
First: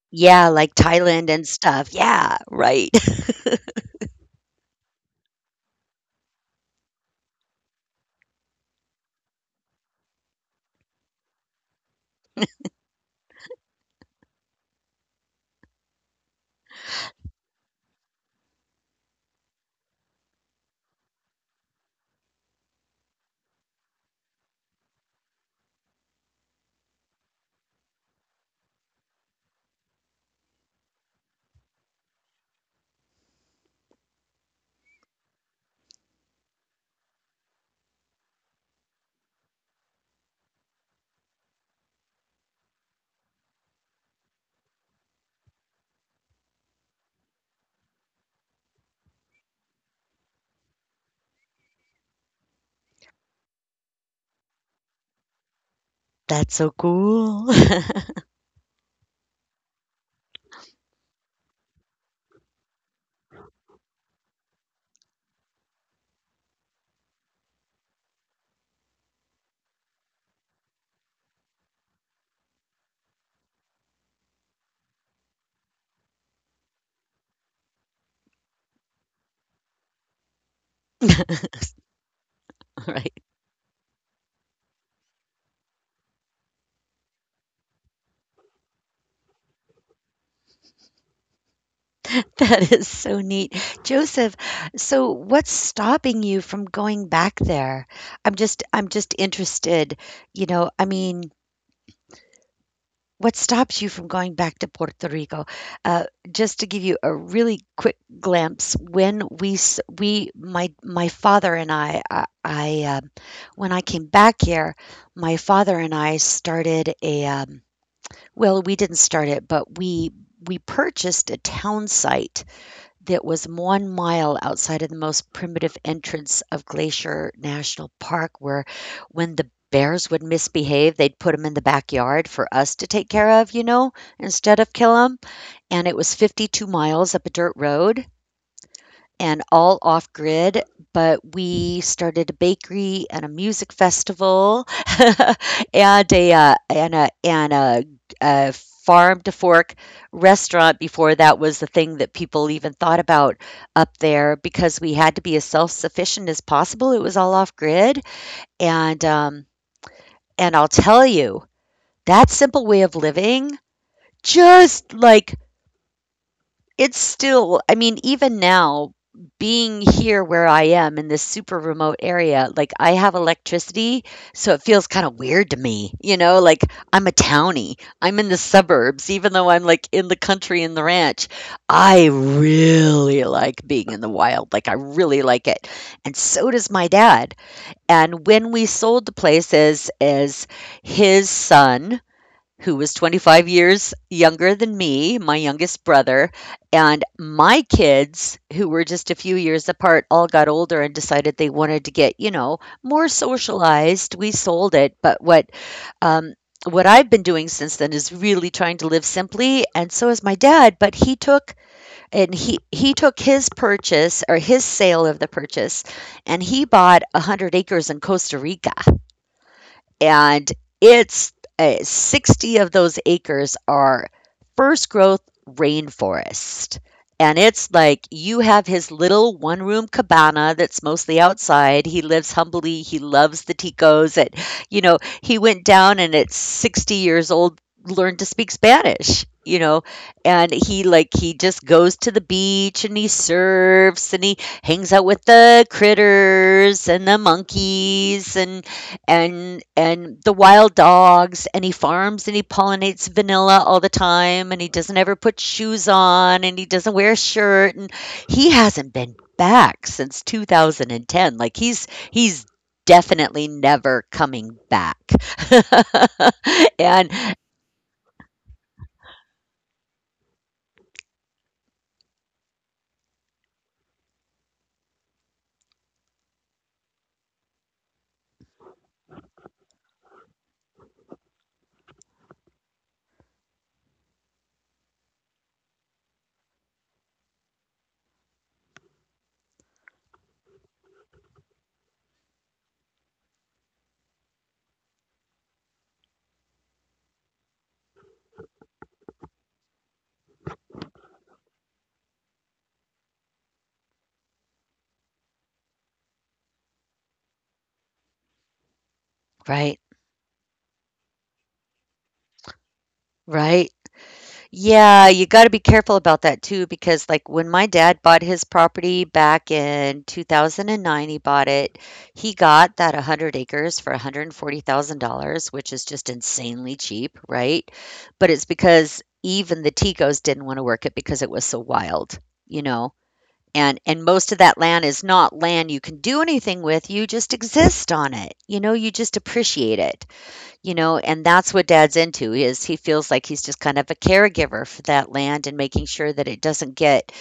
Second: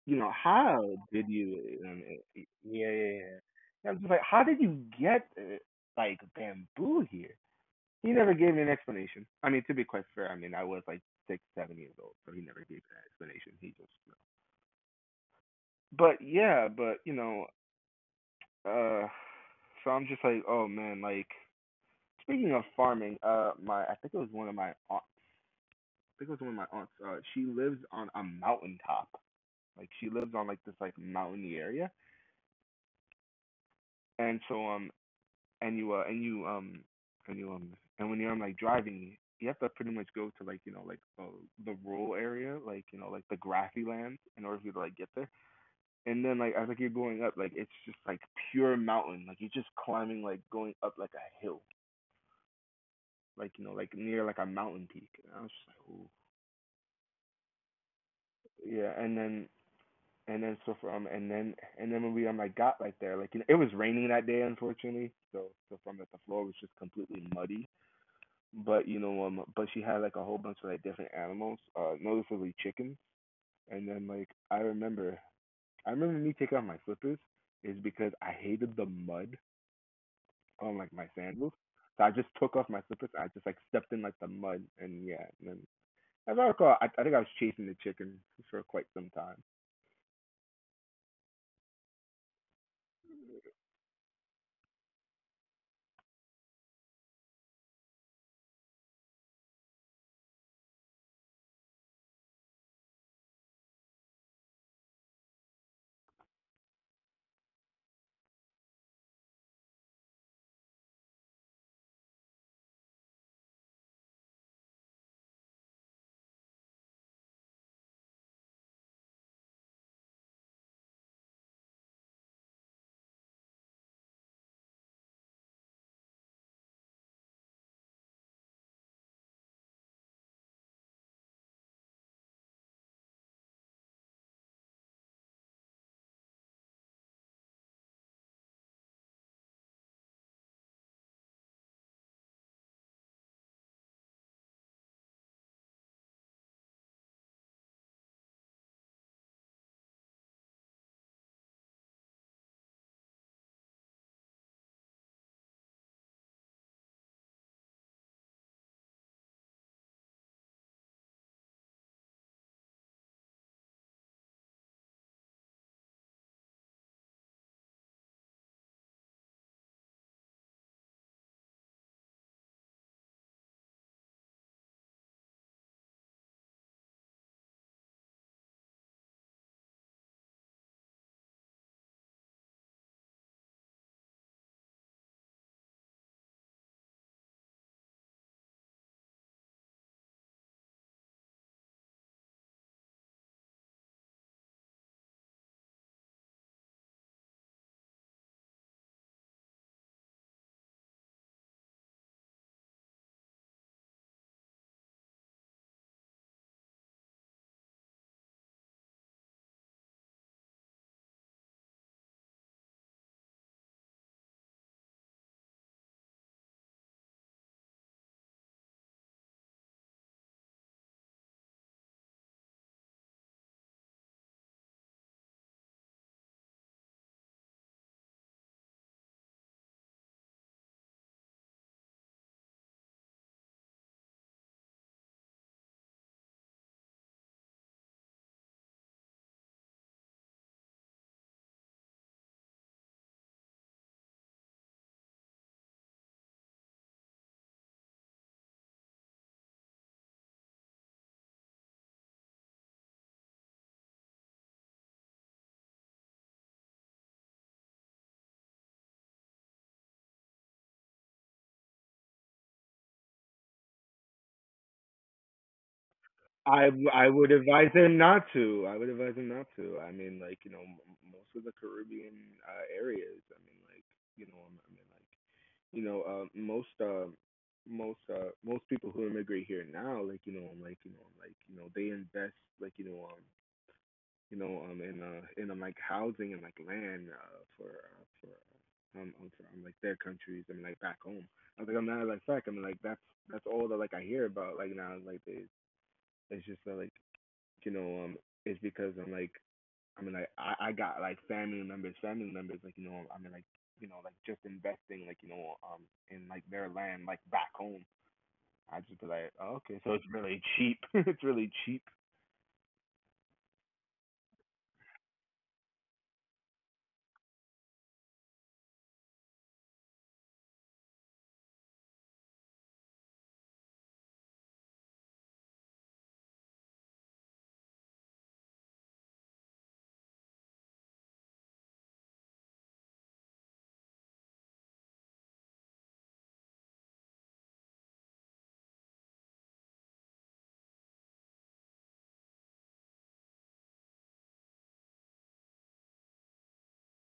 You know, Yeah, like how did Thailand and you? stuff. Yeah, eh, eh, right. yeah, yeah, yeah. I'm just like, how did you get like bamboo here? He never gave me an explanation. I mean, to be quite fair, I mean, I was like six, 7 years old, so he never gave me an explanation. He just, you know. But yeah, but you know, uh, so I'm just like, oh man, like speaking of farming, my I think it was one of my aunts. I think it was one of my aunts. She lives on a mountaintop. Like she lives on like this like mountainy area, and so and you and you and you and when you're like driving you have to pretty much go to like you know like the rural area like you know like the grassy land in order for you to like get there and then like as like you're going up like it's just like pure mountain like you're just climbing like going up like a hill like you know like near like a mountain peak and I was just like ooh. (laughs) That's so cool. Yeah, and then and then so from and then and then when we like got like there like you know it was raining that day unfortunately so so from that the floor was just completely muddy but you know but she had like a whole bunch of like different animals noticeably chickens and then like I remember me taking off my slippers is because I hated the mud on like my (laughs) sandals, so I just took off my slippers. I Right. just like stepped in like the mud and yeah. And then as I recall I think I was chasing the chicken for quite some time. That is so neat. Joseph, so what's stopping you from going back there? I'm just interested, you know, I mean, what stops you from going back to Puerto Rico? Uh, just to give you a really quick glimpse, when we, my my father and I, when I came back here, my father and I started a well, we didn't start it, but we purchased a town site that was 1 mile outside of the most primitive entrance of Glacier National Park, where when the bears would misbehave, they'd put them in the backyard for us to take care of, you know, instead of kill them. And it was 52 miles up a dirt road and all off grid, but we started a bakery and a music festival (laughs) and a a farm to fork restaurant before that was the thing that people even thought about up there, because we had to be as self sufficient as possible. It was all off grid, and um, and I'll tell you that simple way of living, just like it's still, I mean, even now, being here where I am in this super remote area, like, I have electricity, so it feels kinda weird to me, you know? Like, I'm a townie. I'm in the suburbs, even though I'm, like, in the country in the ranch. I really like being in the wild, like, I really like it, and so does my dad, and when we sold the place, as his son, who was 25 years younger than me, my youngest brother, and my kids, who were just a few years apart, all got older and decided they wanted to get, you know, more socialized. We sold it, but um what I've been doing since then is really trying to live simply, and so is my dad, but he took, and he took his purchase, or his sale of the purchase, and he bought 100 acres in Costa Rica, and it's 60 of those acres are first growth rainforest. And it's like, you have his little one room cabana that's mostly outside. He lives humbly. He loves the Ticos. You know, he went down and at 60 years old learned to speak Spanish, you know, and he like, he just goes to the beach and he surfs and he hangs out with the critters and the monkeys and and the wild dogs, and he farms and he pollinates vanilla all the time and he doesn't ever put shoes on and he doesn't wear a shirt, and he hasn't been back since 2010. Like, he's definitely never coming back. (laughs) I and would advise them not to. I would advise them not to. I mean, like you know, most of the Caribbean areas. I mean, like you know, I mean, like you know, most people who immigrate here now, like you know, like you know, like you know, they invest like you know, in like housing and like land for like their countries. I mean, like back home. I think I'm not like fact. I mean, like that's all that like I hear about like now. Like it, it's just like you know, it's because I'm like I mean, like I got like family members, like you know, I mean, like you know, like just investing, like you know, in like their land, like back home. I just be like, oh, right. okay, so it's really cheap. (laughs) It's really cheap, Right. Yeah, you gotta be careful about that too, because like when my dad bought his property back in 2009, he bought it. He got that 100 acres for $140,000, which is just insanely cheap, right? But it's because even the Ticos didn't want to work it because it was so wild, you know? And most of that land is not land you can do anything with. You just exist on it. You know, you just appreciate it. You know, and that's what dad's into, is he feels like he's just kind of a caregiver for that land and making sure that it doesn't get,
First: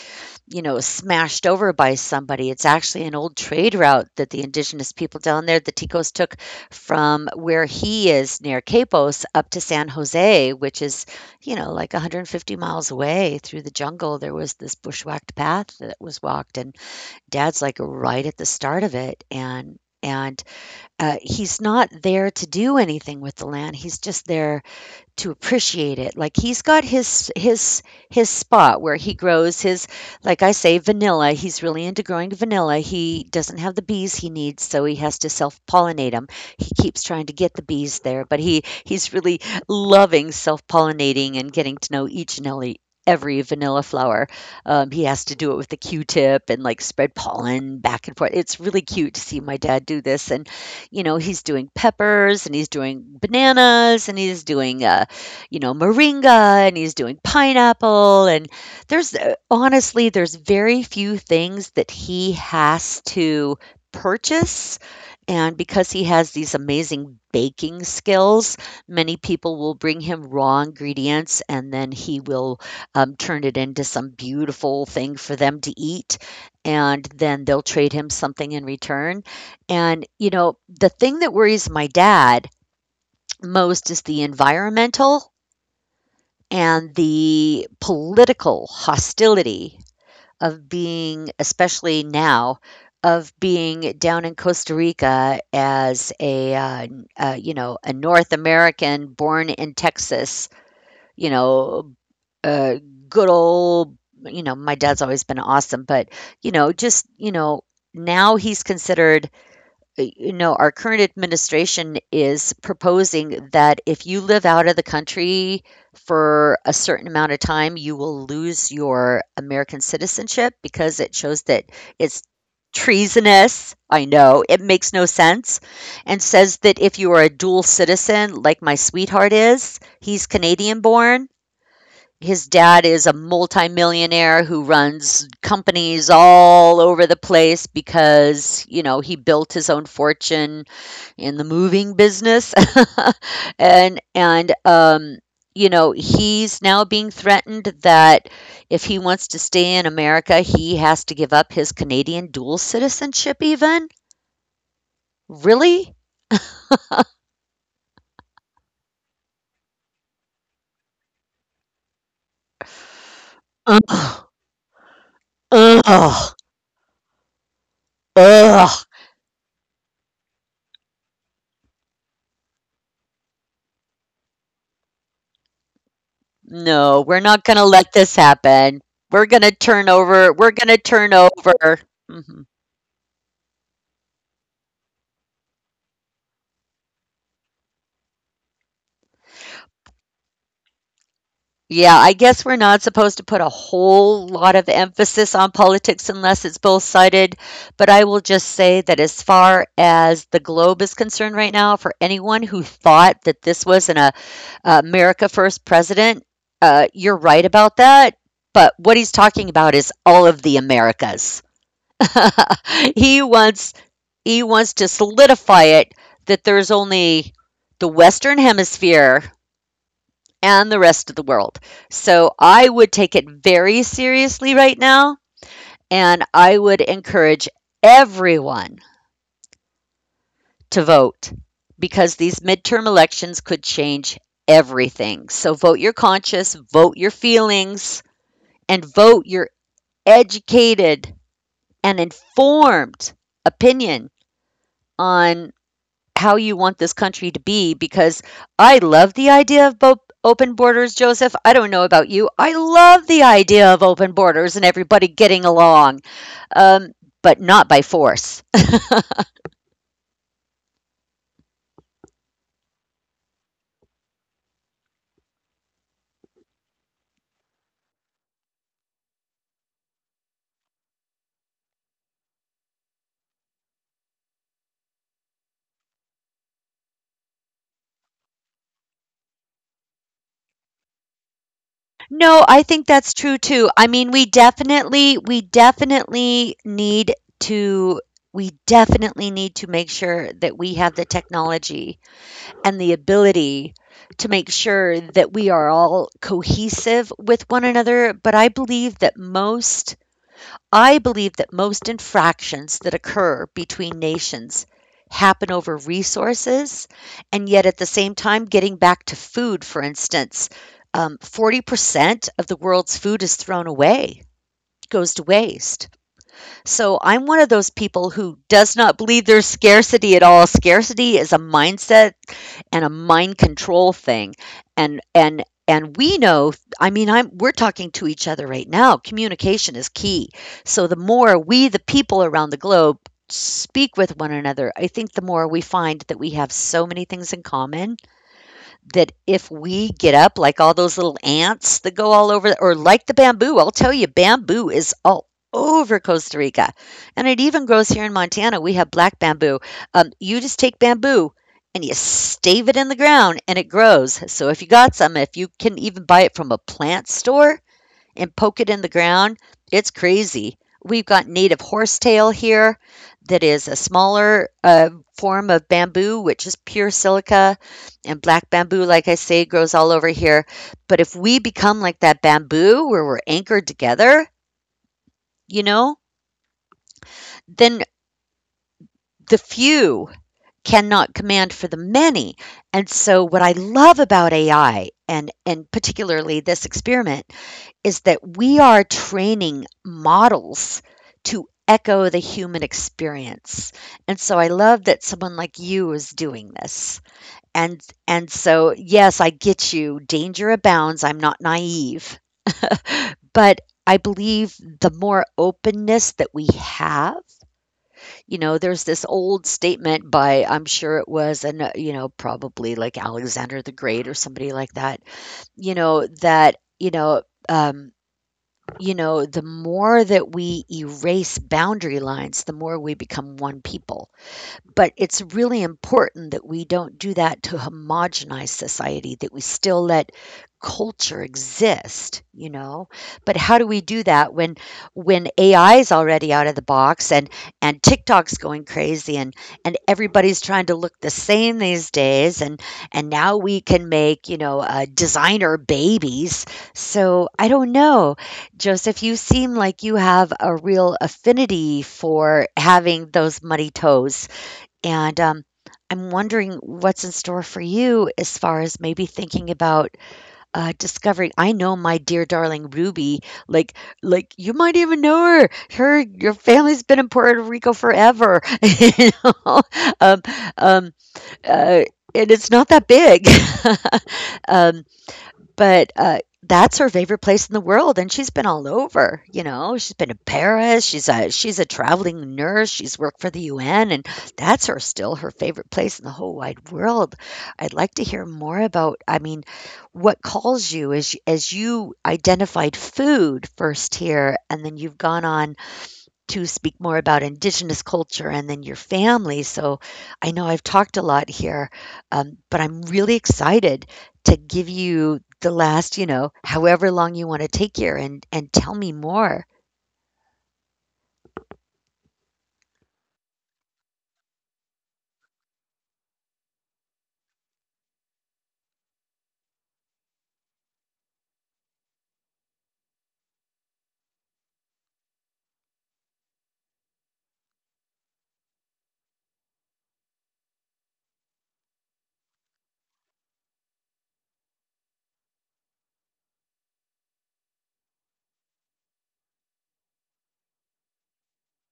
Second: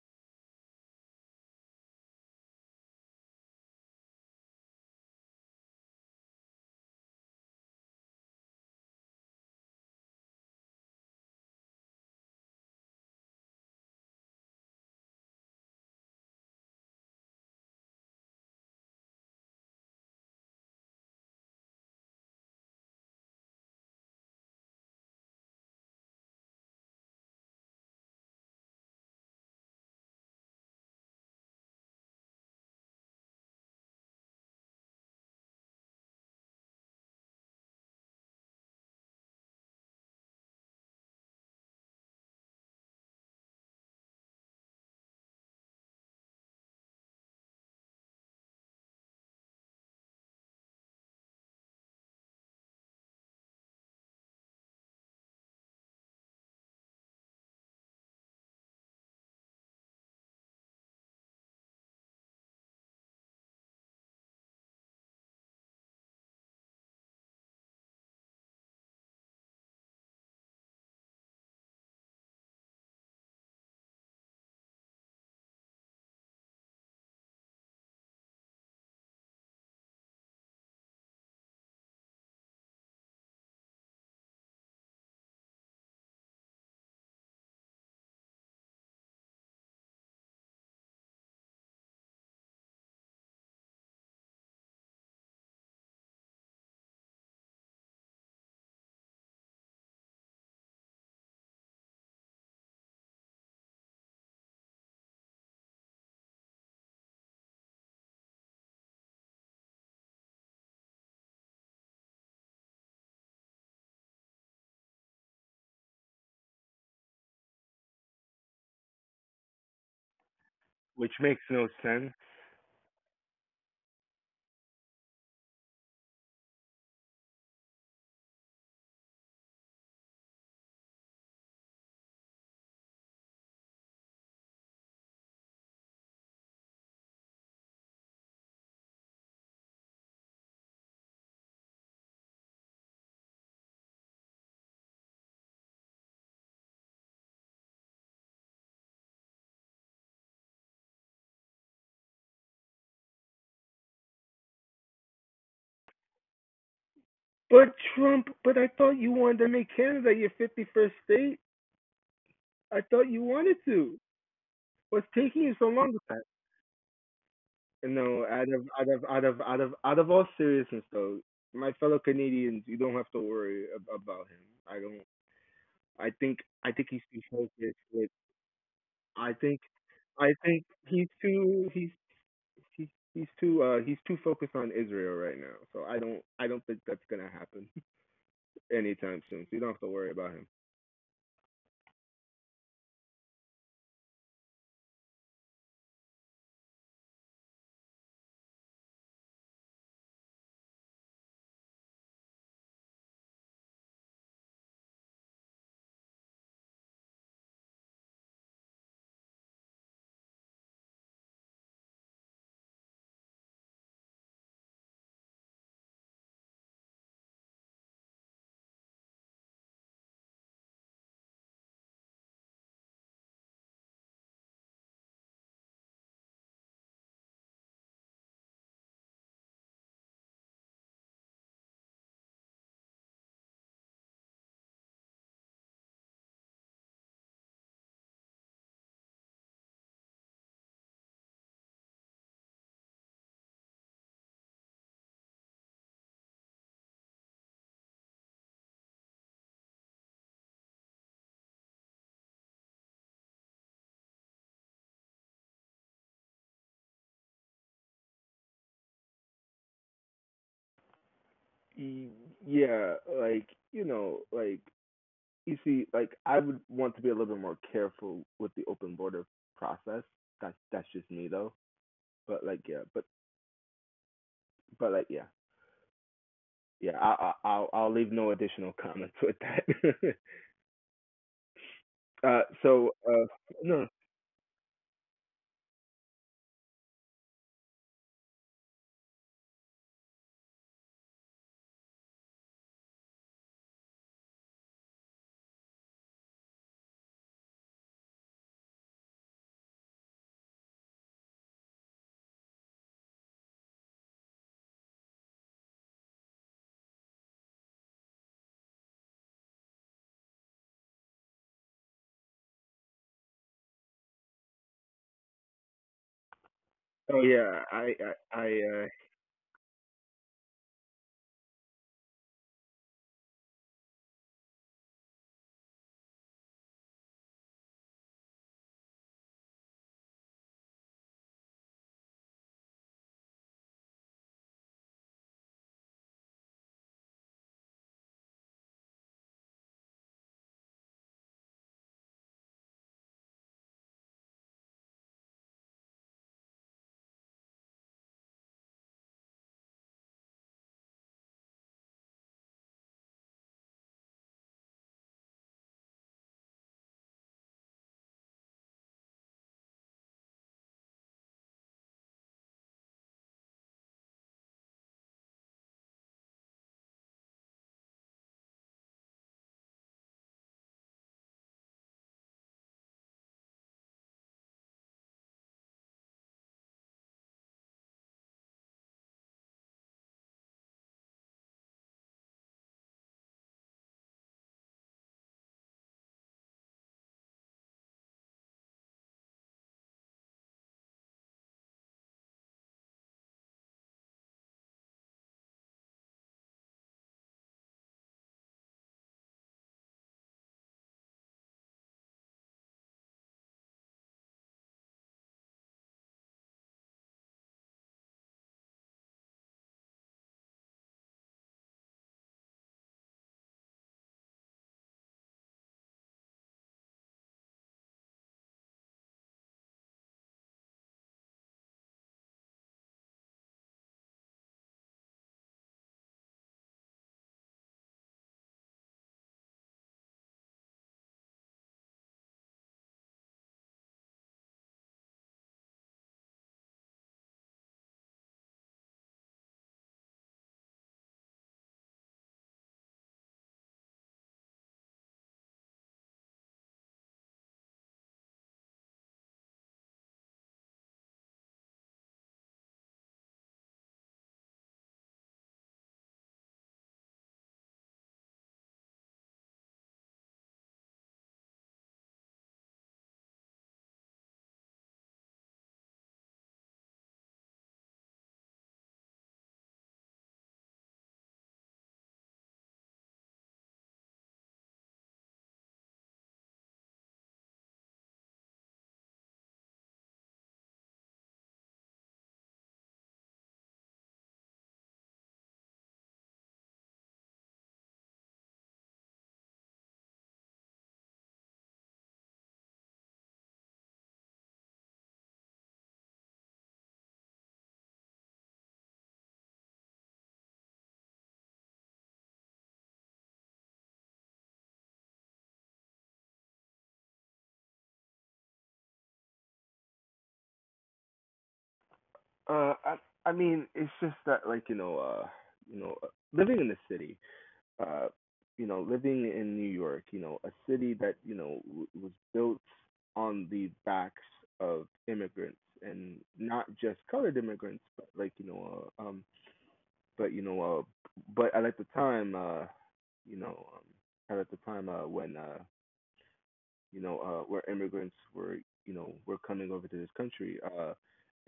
you know, smashed over by somebody. It's actually an old trade route that the indigenous people down there, the Ticos, took from where he is near Capos up to San Jose, which is, you know, like 150 miles away through the jungle. There was this bushwhacked path that was walked, and dad's like right at the start of it, and he's not there to do anything with the land. He's just there to appreciate it. Like, he's got his his spot where he grows his, like I say, vanilla. He's really into growing vanilla. He doesn't have the bees he needs, so he has to self-pollinate them. He keeps trying to get the bees there, but he's really loving self-pollinating and getting to know each and every vanilla flower. He has to do it with the Q-tip and like spread pollen back and forth. It's really cute to see my dad do this, and you know, he's doing peppers and he's doing bananas and he's doing you know, moringa, and he's doing pineapple. And there's honestly, there's very few things that he has to purchase. And because he has these amazing baking skills, many people will bring him raw ingredients and then he will turn it into some beautiful thing for them to eat. And then they'll trade him something in return. And, you know, the thing that worries my dad most is the environmental and the political hostility of being, especially now, of being down in Costa Rica as a, you know, a North American born in Texas, you know, uh, good old, you know, my dad's always been awesome, but, you know, just, you know, now he's considered, you know, our current administration is proposing that if you live out of the country for a certain amount of time, you will lose your American citizenship, because it which shows that makes no it's sense. treasonous. I know it makes no sense. And says that if you are a dual citizen, like my sweetheart is, he's Canadian born, his dad is a multimillionaire who runs companies all over the place because, you know, he built his own fortune in the moving business. (laughs) And, you know, he's now being threatened that if he wants to stay in America, he has to give up his Canadian dual citizenship even. Really? But Trump, but I thought you wanted to make Canada your 51st state. I thought you wanted to. Ugh, What's taking you so long ugh, with that? No, out ugh. of all seriousness though, my fellow Canadians, you don't have to worry about him. I don't. I No, think we're he's too not gonna let focused. this With, happen. I think We're I gonna think turn he's over. too Mhm. he's he's too he's too focused on Israel right now. So I don't think that's gonna happen (laughs) anytime soon. So you don't have to worry about him. Yeah, I guess we're not supposed to put a whole lot of emphasis on politics unless it's both-sided, but I will just say that as far as the globe is concerned right now, for anyone who thought that this was an a America First president, you're right about that, but what he's talking about is all of the Americas. (laughs) He wants he wants to solidify it that there's only the Western Hemisphere and the rest of the world. So I would take it very seriously right now, and I would encourage everyone to vote because these midterm elections could change everything. So vote your conscience, vote your feelings, and vote your educated and informed opinion on how you want this country to be because I love the idea of open borders, Joseph. I don't know about you. I love the idea of open borders and everybody getting along, um, but not by force. Y- Yeah, like you know, like you see, like I would want to be a little bit more careful with the open border process. That's just me though. But like yeah, but like yeah, yeah. I'll leave no additional (laughs) comments with that. (laughs) uh, No, I think so that's uh, true too. no. I mean, we definitely need to. We definitely need to make sure that we have the technology and the ability to make sure that we are all cohesive with one another. But I believe that most infractions that occur between nations happen over resources, and yet at the same time, getting back to food, for instance, 40% of the world's food is thrown away, goes to waste. So I'm one of Oh those yeah, people who does not believe there's scarcity at all. Scarcity is a mindset and a mind control thing and we know. I mean I'm We're talking to each other right now. Communication is key, so the more we the people around the globe speak with one another, I think the more we find that we have so many things in common that if we get up like all those little ants that go all over, or like the bamboo. I'll tell you, bamboo is all over Costa Rica. And it even grows here in Montana. We have black bamboo. You just take bamboo and you stave it in the ground and it grows. So if you got some, if you can even buy it from a plant store, and poke it in the ground, it's crazy. We've got native horsetail here that is a smaller form of bamboo, which is pure silica. And black bamboo, like I say, grows all over here. But if we become like that bamboo where we're anchored together, you know, then the few cannot command for the many. And so, what I love about AI, and particularly this experiment, is that we are training models to echo the human experience. And so I love that someone like you is doing this. And and so yes, I get you. Danger abounds. I'm not naive. But I believe the more openness that we have, you know, there's this old statement by I'm sure it was an you know, probably like Alexander the Great or somebody like that, you know, that, um you know, the more that we erase boundary lines, the more we become one people. But it's really important that we don't do that to homogenize society, that we still let culture exist, you know? But how do we do that when AI is already out of the box, and TikTok's going crazy, and everybody's trying to look the same these days, and now we can make, you know, designer babies. So, I don't know. Joseph, you seem like you have a real affinity for having those muddy toes. And, I'm wondering what's in store for you as far as maybe thinking about, discovering I know my dear darling Ruby, like like, you might even know her. Her your family's been in Puerto Rico forever, (laughs) you know? Um um, uh, and it's not that big. (laughs) Um, but That's her favorite place in the world, and she's been all over. You know, she's been to Paris. She's a traveling nurse. She's worked for the UN, and that's her still her favorite place in the whole wide world. I'd like to hear more about. I mean, what calls you as you identified food first here, and then you've gone on to speak more about Indigenous culture and then your family. So I know I've talked a lot here, but I'm really excited to give you the last, you know, however long you want to take here and tell me more. uh, uh I I mean it's just that, you know uh, living in the city, uh you know, living in New York, a city that, was built on the backs of immigrants, and not just colored immigrants, but, like you know but you know but at the time, you know at the time when, were immigrants were, you know, were coming over to this country.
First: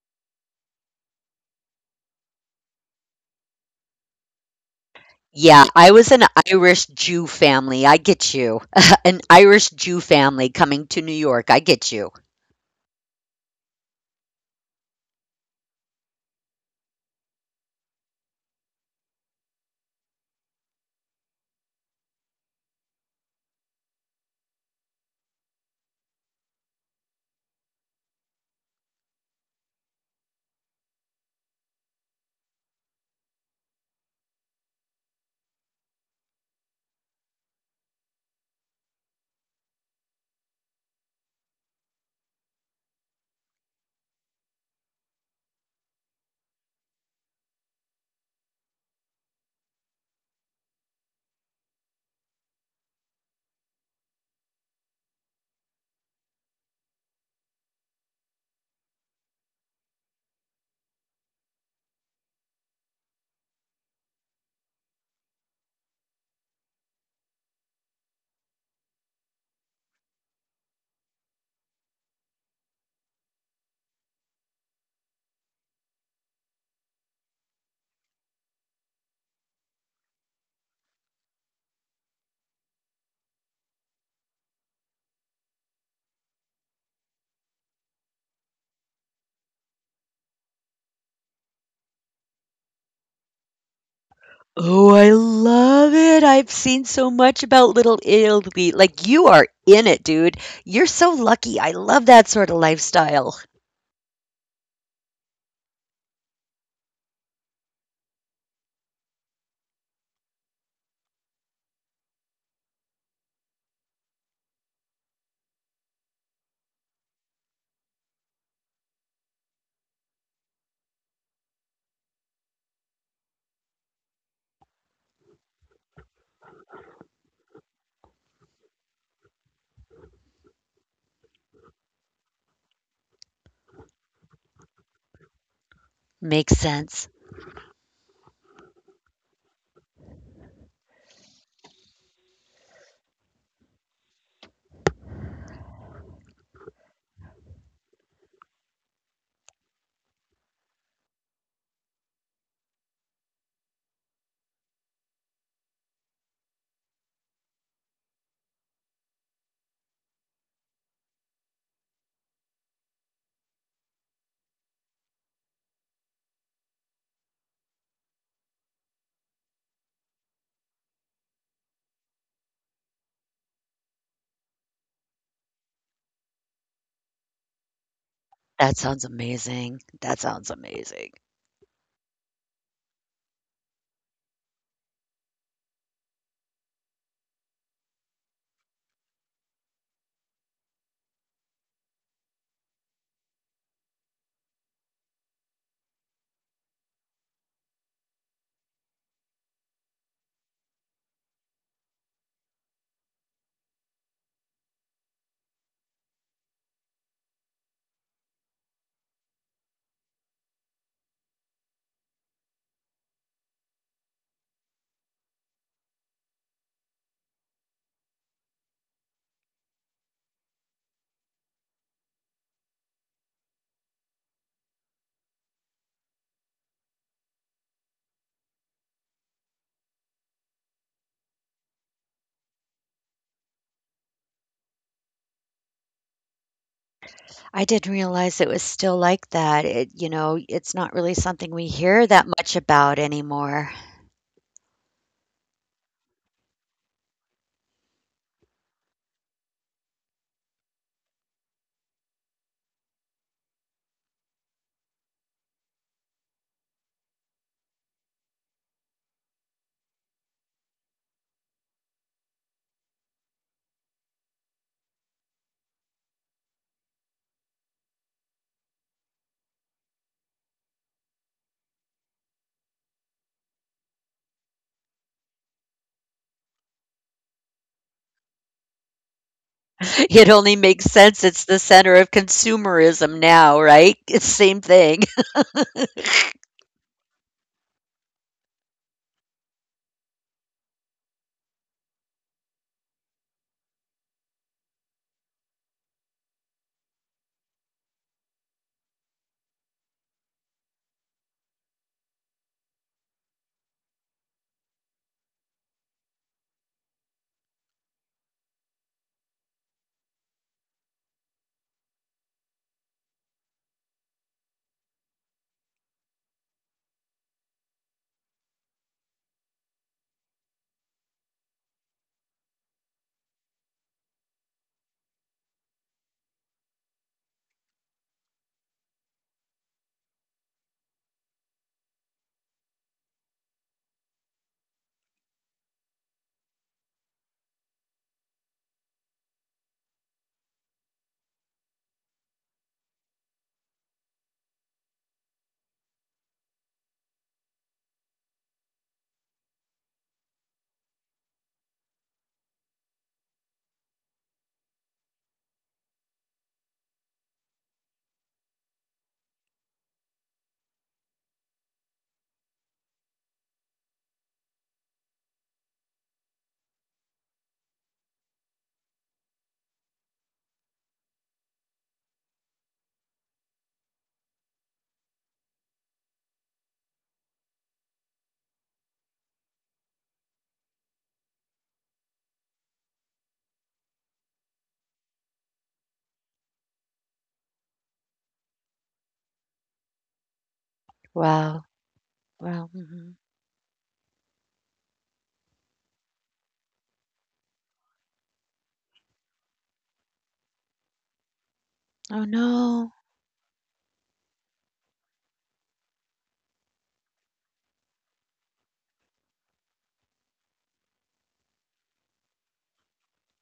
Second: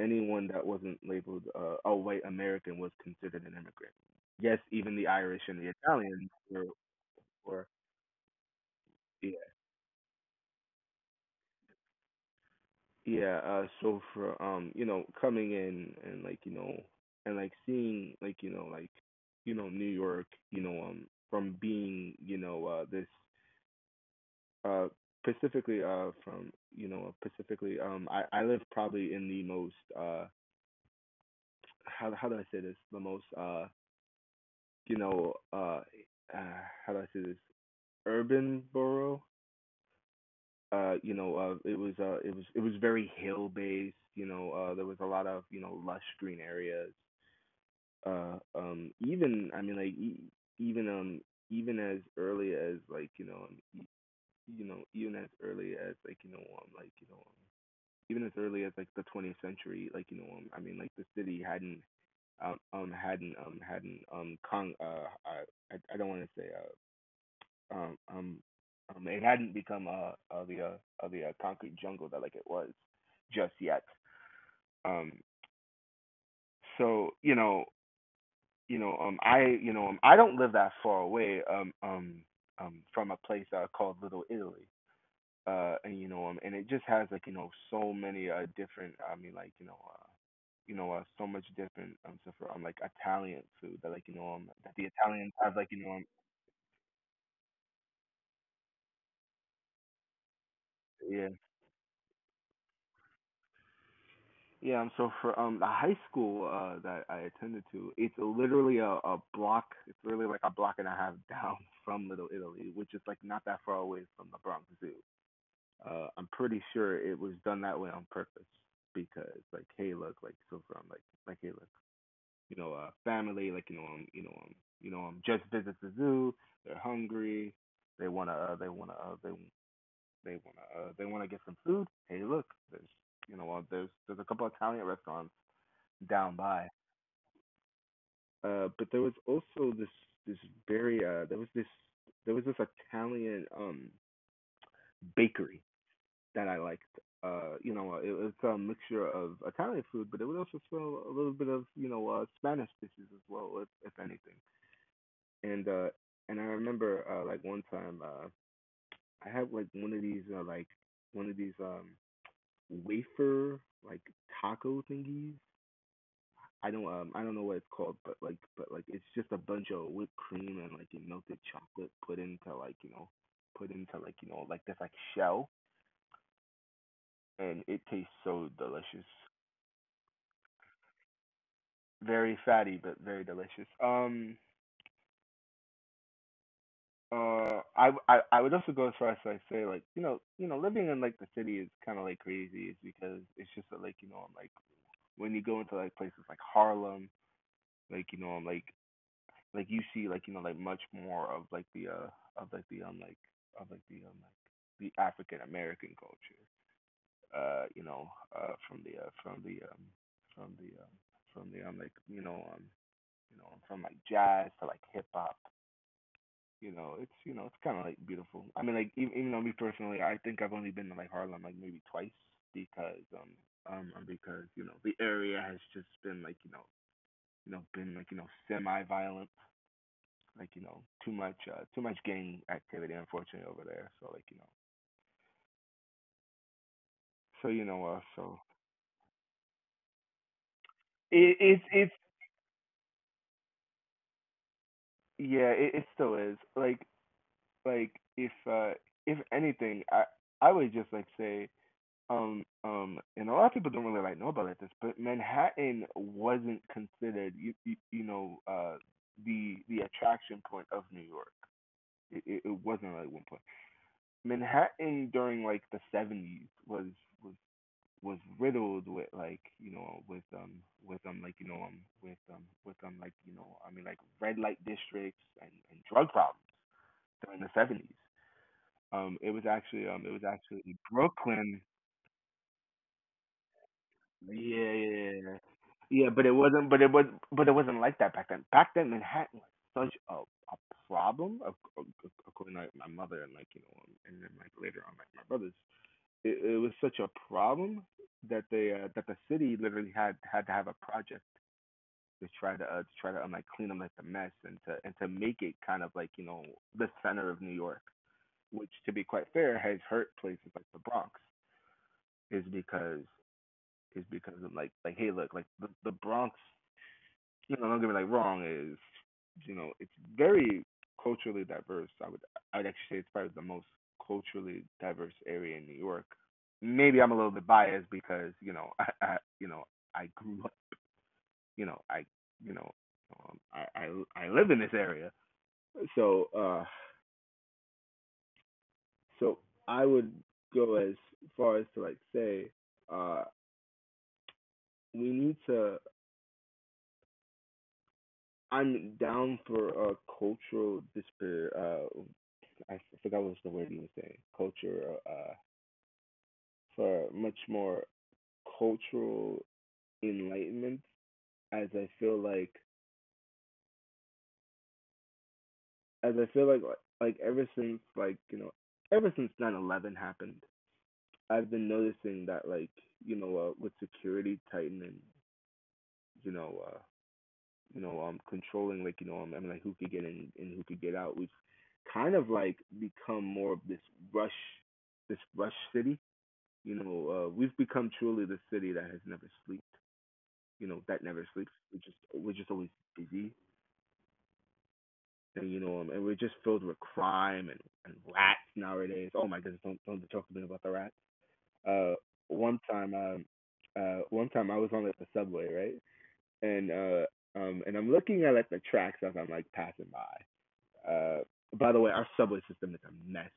Anyone that wasn't labeled, a white American, was considered an immigrant. Yes, even the Irish and Yeah, the I was an Italians were, Irish Jew were family. I get you. (laughs) An yeah, Irish Jew family coming to New York. I get you. yeah. So for, you know, coming in and, like, and like seeing, like, you know, New York, from being, this, uh, specifically from you know, specifically, I live probably in the most, how do I say this, the most, you know uh, uh how do I say this, urban borough. It was, it was very hill based There was a lot of, you know, lush green areas. Even, I mean, like, even, even as early as like, even as early as like, even as early as like the 20th century. I mean, like the city hadn't, hadn't hadn't con I don't want to say, uh um um it hadn't become, the concrete jungle that like it was just yet. um you know, I don't live that far away, from a place, called Little Italy. And, you know, and it just has, like, you know, so many, different, I mean, like, so much different, stuff, for, like Italian food that, like, that the Oh, I Italians have, like, you know. love it. I've seen so much about Little Italy. Like, you are in it, dude. You're so Yeah, lucky. I love that sort of lifestyle. yeah. So for The high school that I attended to, it's literally a block, it's literally like a block and a half down (laughs) from Little Italy, which is like not that far away from the Bronx Zoo. I'm pretty sure it was done that way on purpose, because, like, hey, look, like, so from like hey look you know, family, like, you know, just visits the zoo. They're hungry. They wanna, they wanna get some food. Hey, look, there's, there's a couple Italian restaurants down Makes by. sense. But there was also this very there was this Italian bakery that I liked. You know, it was a mixture of Italian food, but it would also smell a little bit of, you know, Spanish dishes as well, if anything. and uh and I remember, like one time, I had like one of these, one of these um wafer like taco thingies. I don't know what it's called, but, it's just a bunch of whipped cream and like, you melted chocolate, put into, like, you know, like this like shell, and it tastes so That sounds delicious. amazing. That sounds amazing. Very fatty but very delicious. I would also go as far as I say, like, you know, living in like the city is kind of like crazy, is because it's just that, like, when you go into like places like Harlem, like, you know, like you see, like, you know, like much more of like the like of like the African American culture, uh you know from the, from the from the from the like you know you know, from like jazz to like hip hop. You know, it's kind of like beautiful. I mean, like, even though, me personally, I think I've only been to like Harlem like maybe twice, because, because, you know, the area has just been like, you know, been like, you know, semi violent like, you know, too much, too much gang activity, unfortunately, over there. So, like, so you I know uh didn't so realize it was still like that. It, you know, it's not really it something it's we it's, hear that much about anymore. (laughs) yeah, it still is like, like if uh if anything, I would just like say, and a lot of people don't really like know about like this, but Manhattan wasn't considered, you know, the attraction point of New York. It wasn't, like, one point Manhattan during like the 70s was, was was riddled with, like, you know, with like you know with like, you know, I mean, like red light districts and, drug problems during the 70s. It was It actually only makes sense. Brooklyn. It's the center of consumerism now, right? (laughs) It's Yeah, yeah, same yeah. thing. Yeah, Yeah, But it wasn't. But it wasn't like that back then. Back then, Manhattan was such a problem. According to, like, my mother, and, like, you know, and then, like, later on, like, my brothers, it was such a problem that they, that the city literally had to have a project to try to, to try to, like, clean up like the mess, and to, make it kind of like, you know, the center of New York, which, to be quite fair, has hurt places like the Bronx, is because is because of like, hey, look, like, the, Bronx, you know, don't get me like wrong, is, you know, it's very culturally diverse. I would actually say it's probably the most culturally diverse area in New York. Maybe I'm a little bit biased because, you know, (laughs) I grew up, you know, you know I live in this area. So, so I would go as far as to, like, say, uh we need to, I'm down for a cultural disparate. I forgot what was the word you were saying. Culture. Uh, for much more cultural enlightenment, as I feel like, as I feel like, like ever since, like, you know, ever since 9/11 happened, I've been noticing that, like, you know, with security tightening, you know, controlling, like, you know, I mean, like, who could get in and who could get out. We've kind of like become more of this rush, this rush city. You know, we've become truly the city that has never slept. You know, that (laughs) never sleeps. Wow. We're just always Wow. Hmm. busy, and you know, and we're just filled with crime and, rats nowadays. Oh my goodness, don't talk to me about the rats. Uh, Oh one time, no. um, one time I was on like the subway, right, and, and I'm looking at, like, the tracks as I'm like passing by. Uh, by the way, our subway system is a mess.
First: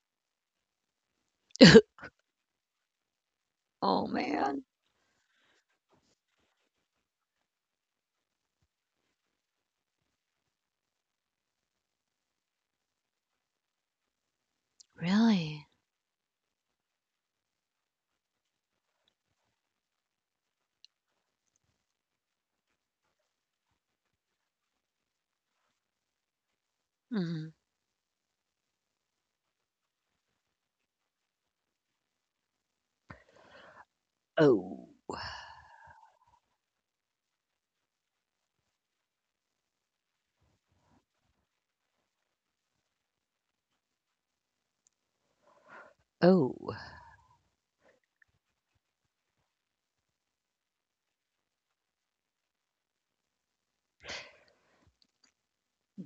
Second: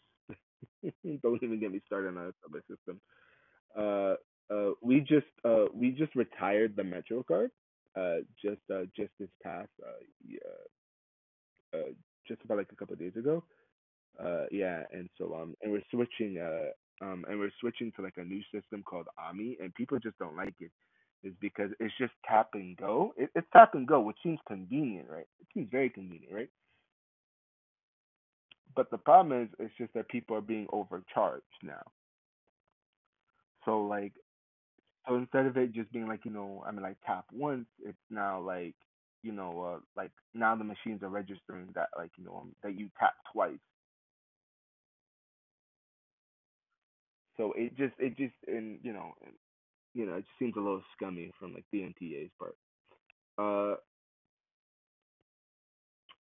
(laughs) Don't even get me (laughs) started on our subway system. Oh Uh, man. uh, we just retired the Metro. Uh, just, just this past, uh, uh, just about like a couple of days ago. Yeah, and so, and Really? we're switching, and we're switching to like a new system called Ami, and people just don't like it. Is because it's just tap and go. It's tap and go, which seems convenient, right? It seems very convenient, right? Mhm. But the problem is, it's just that people are being overcharged now. So like, Oh. so instead of it just being like, you know, I mean, like tap once, it's now like, you know, like now the machines are registering that, like, you know, that you tap twice. Oh. So it just, and, you know, you know, it just seems a little scummy from like the MTA's part. Uh,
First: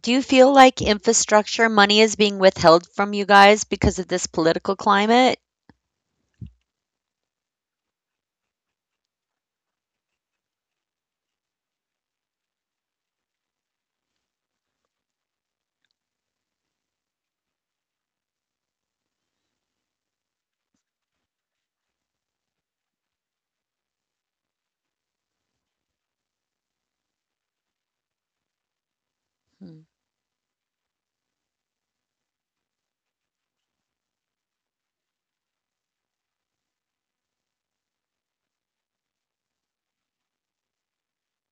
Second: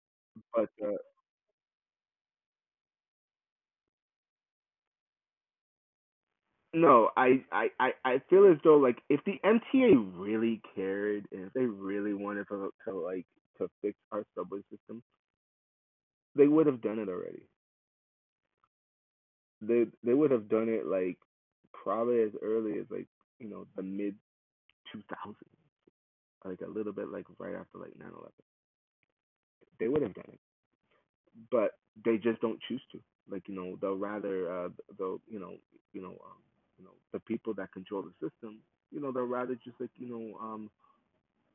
Do you feel but like infrastructure money is being withheld from you guys because of this political climate? No, I feel as though like if the MTA really cared, and if they really wanted to, to fix our subway system, they would have done it already. They would have done it like probably as early as like, you know, the mid 2000s, like a little bit like right after like 9/11. Hmm. They would have done it, but they just don't choose to. Like, you know, they'll, you know, you know um, you know, the people that control the system, you know, they'll rather just, like, you know,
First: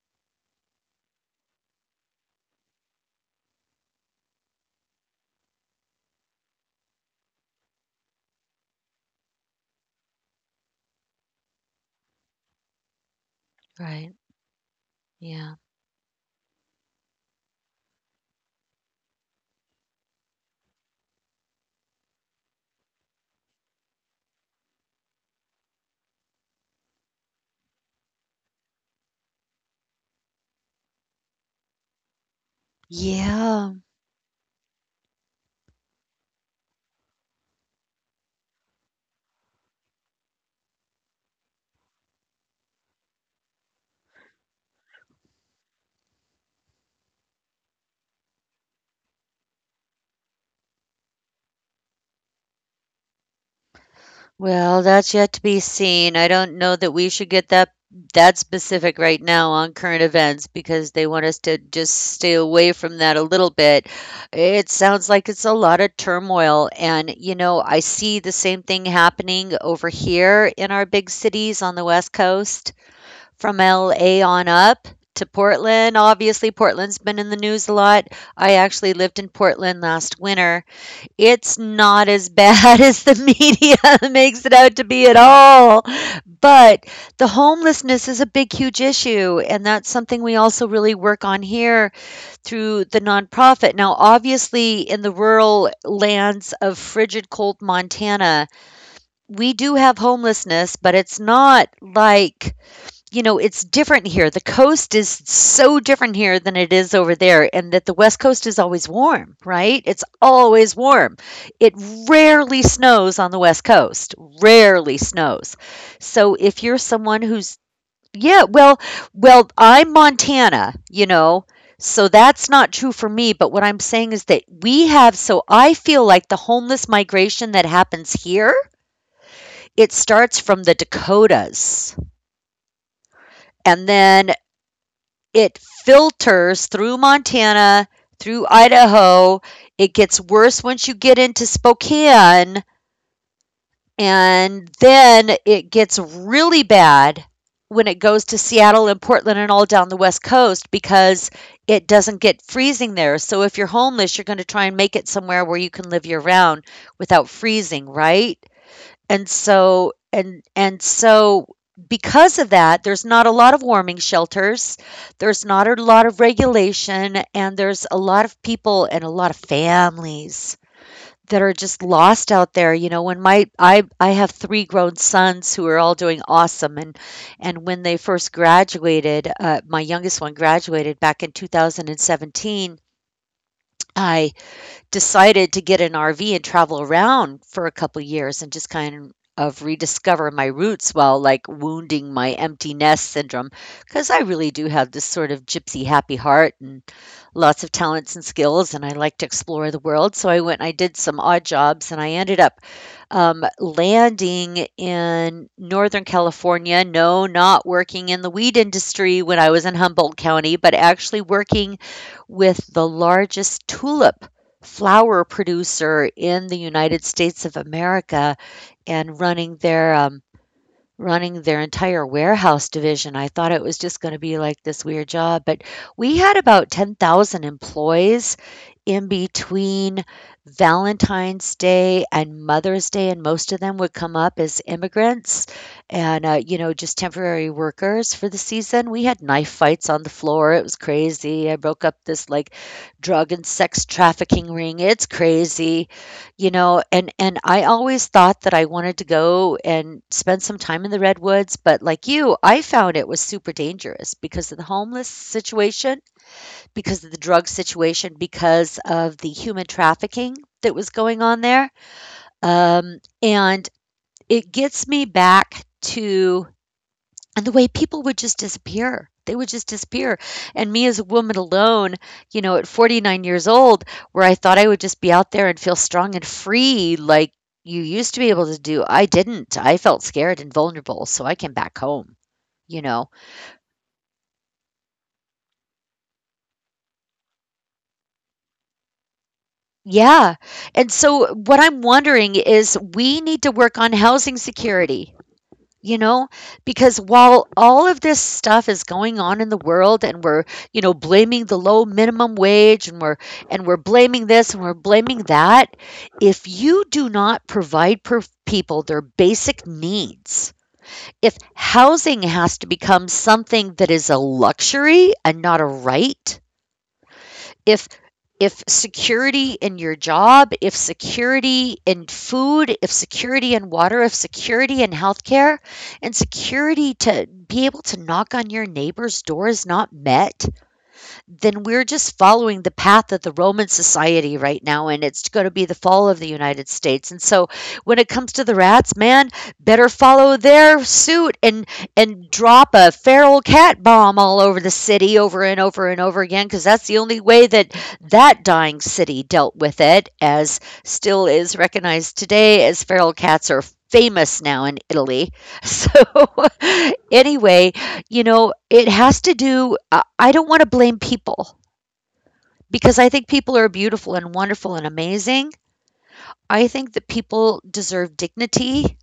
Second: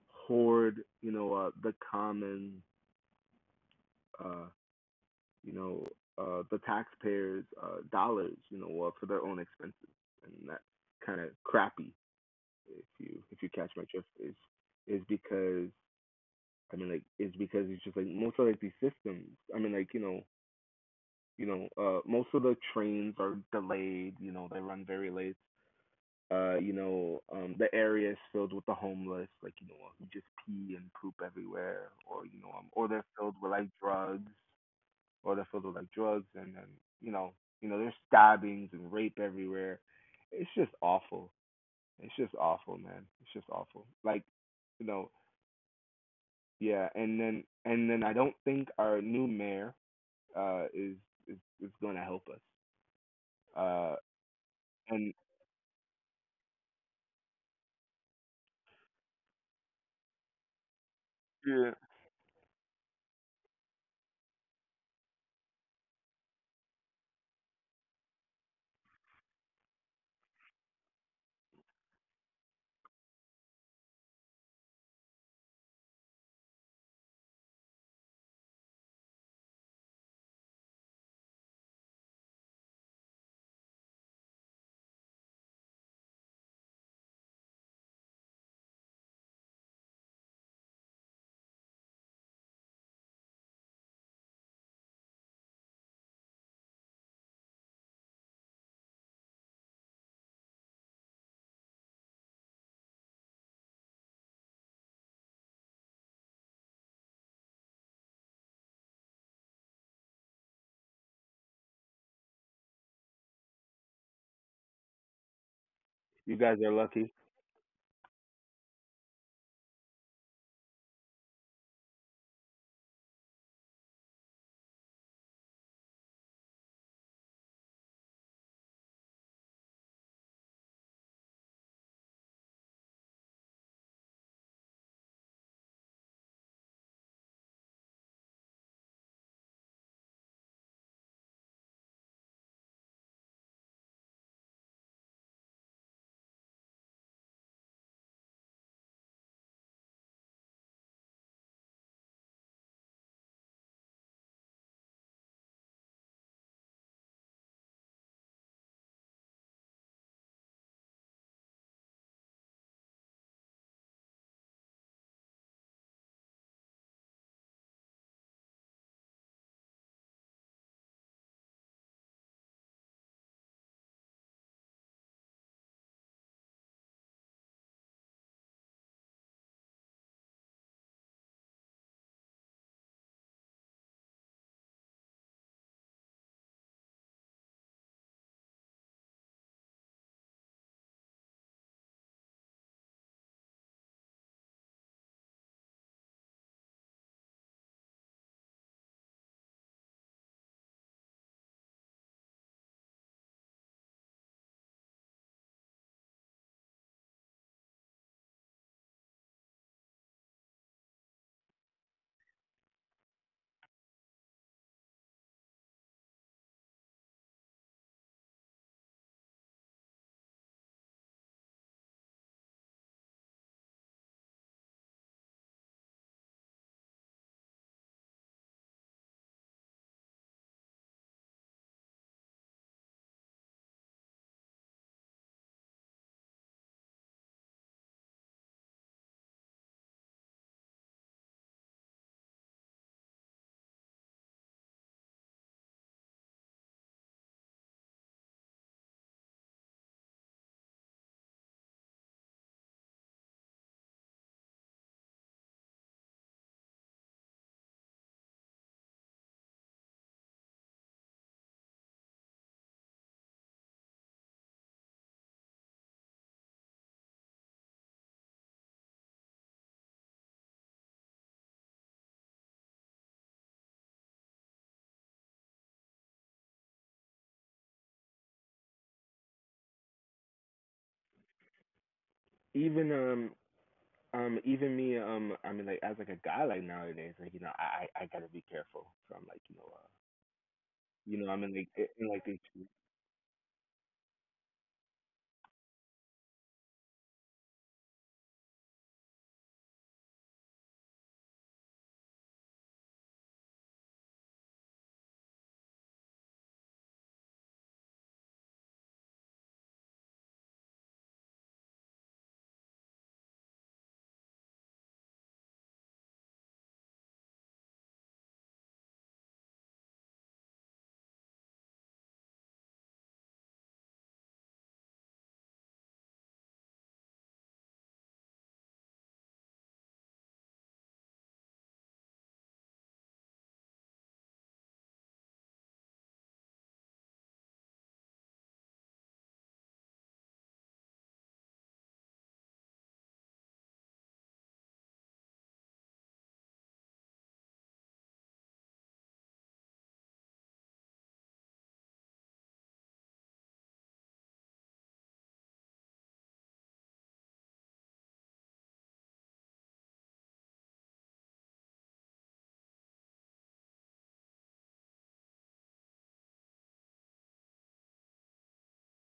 hoard, you know, the common uh you know, the taxpayers' dollars, you know, for their own expenses, and that's kind of crappy, if you, catch my drift. Right. Is Yeah. because, it's because it's just like most of like these systems, I mean, like, you know, most of the trains are delayed. You know, they run very late. Uh, you know, the area is filled with the homeless, like, you know, who just pee and poop everywhere, or, you know, or they're filled with like Yeah. drugs, and then, you know, there's stabbings and rape everywhere. It's just awful. It's just awful, man. It's just awful. Like, you know, yeah. And then, I don't think our new mayor is, is going to help us. Uh, Well, and that's yet to be seen. I don't know that we should get that specific right now on current events because they want us to yeah. just stay away from that a little bit. It sounds like it's a lot of turmoil, and you know, I see the same thing happening over here in our big cities on the West Coast, from LA on up. To Portland. Obviously, Portland's been in the news a lot. I actually lived in Portland last winter. It's not as bad (laughs) as the media (laughs) makes it out to be at all. But the homelessness is a big, huge issue. And that's something we also really work on here through the nonprofit. Now, obviously, in the rural lands of frigid, cold Montana, we do have homelessness, but it's not like you know, it's different here. The coast is so different here than it is over there, and that the West Coast is always warm, right? It's always warm. It rarely snows on the West Coast, rarely snows. You So guys are if you're lucky. someone who's, yeah, well, I'm Montana, you know, so that's not true for me. But what I'm saying is that we have, so I feel like the homeless migration that happens here, it starts from the Dakotas and then it filters through Montana, through Idaho. It gets worse once you get into Spokane, and then it gets really bad when it goes to Seattle and Portland and all down the West Coast because it doesn't get freezing there. So if you're homeless, you're going to try and make it somewhere where you can live year round without freezing, right? And so because of that, there's not a lot of warming shelters. There's not a lot of regulation, and there's a lot of people and a lot of families that are just lost out there. You know, when my I have 3 grown sons who are all doing awesome, and when they first graduated, my youngest one graduated back in 2017. I decided to get an RV and travel around for a couple years and just kind of rediscover my roots while like wounding my empty nest syndrome because I really do have this sort of gypsy happy heart and lots of talents and skills and I like to explore the world. So I went and I did some odd jobs and I ended up landing in Northern California. No, not working in the weed industry when I was in Humboldt County, but actually working with the largest tulip flower producer in the United States of America and running their running their entire warehouse division. I thought it was just going to be like this weird job, but we had about 10,000 employees in between Valentine's Day and Mother's Day, and most of them would come up as immigrants and, you know, just temporary workers for the season. We had knife fights on the floor. It was crazy. I broke up this like drug and sex trafficking ring. It's crazy. You know, and I always thought that I wanted to go and spend some time in the redwoods, but like you, I found it was super dangerous because of the homeless situation, because of the drug situation, because of the human trafficking that was going on there. And it gets me back to and the way people would just disappear, they would just disappear. And me as a woman alone, you know, at 49 years old, where I thought I would just be out there and feel strong and free like you used to be able to do. I didn't, I felt scared and vulnerable, so I came back home, you Even know. um Even me, I mean, like, as like a guy like nowadays, like, you know, I gotta be careful. So I'm like, you know, Yeah. And I mean, so like, what I'm in like these, wondering is we need to work on housing security. You know, because while all of this stuff is going on in the world, and we're, you know, blaming the low minimum wage, and we're blaming this and we're blaming that, if you do not provide per people their basic needs, if housing has to become something that is a luxury and not a right, if if security in your job, if security in food, if security in water, if security in healthcare, and security to be able to knock on your neighbor's door is not met, then we're just following the path of the Roman society right now, and it's going to be the fall of the United States. And so, when it comes to the rats, man, better follow their suit and drop a feral cat bomb all over the city over and over and over again, because that's the only way that dying city dealt with it, as still is recognized today, as feral cats are famous now in Italy. So, (laughs) anyway, you know, it has to do. I don't wanna blame people because I think people are beautiful and wonderful and amazing. I think that people deserve dignity,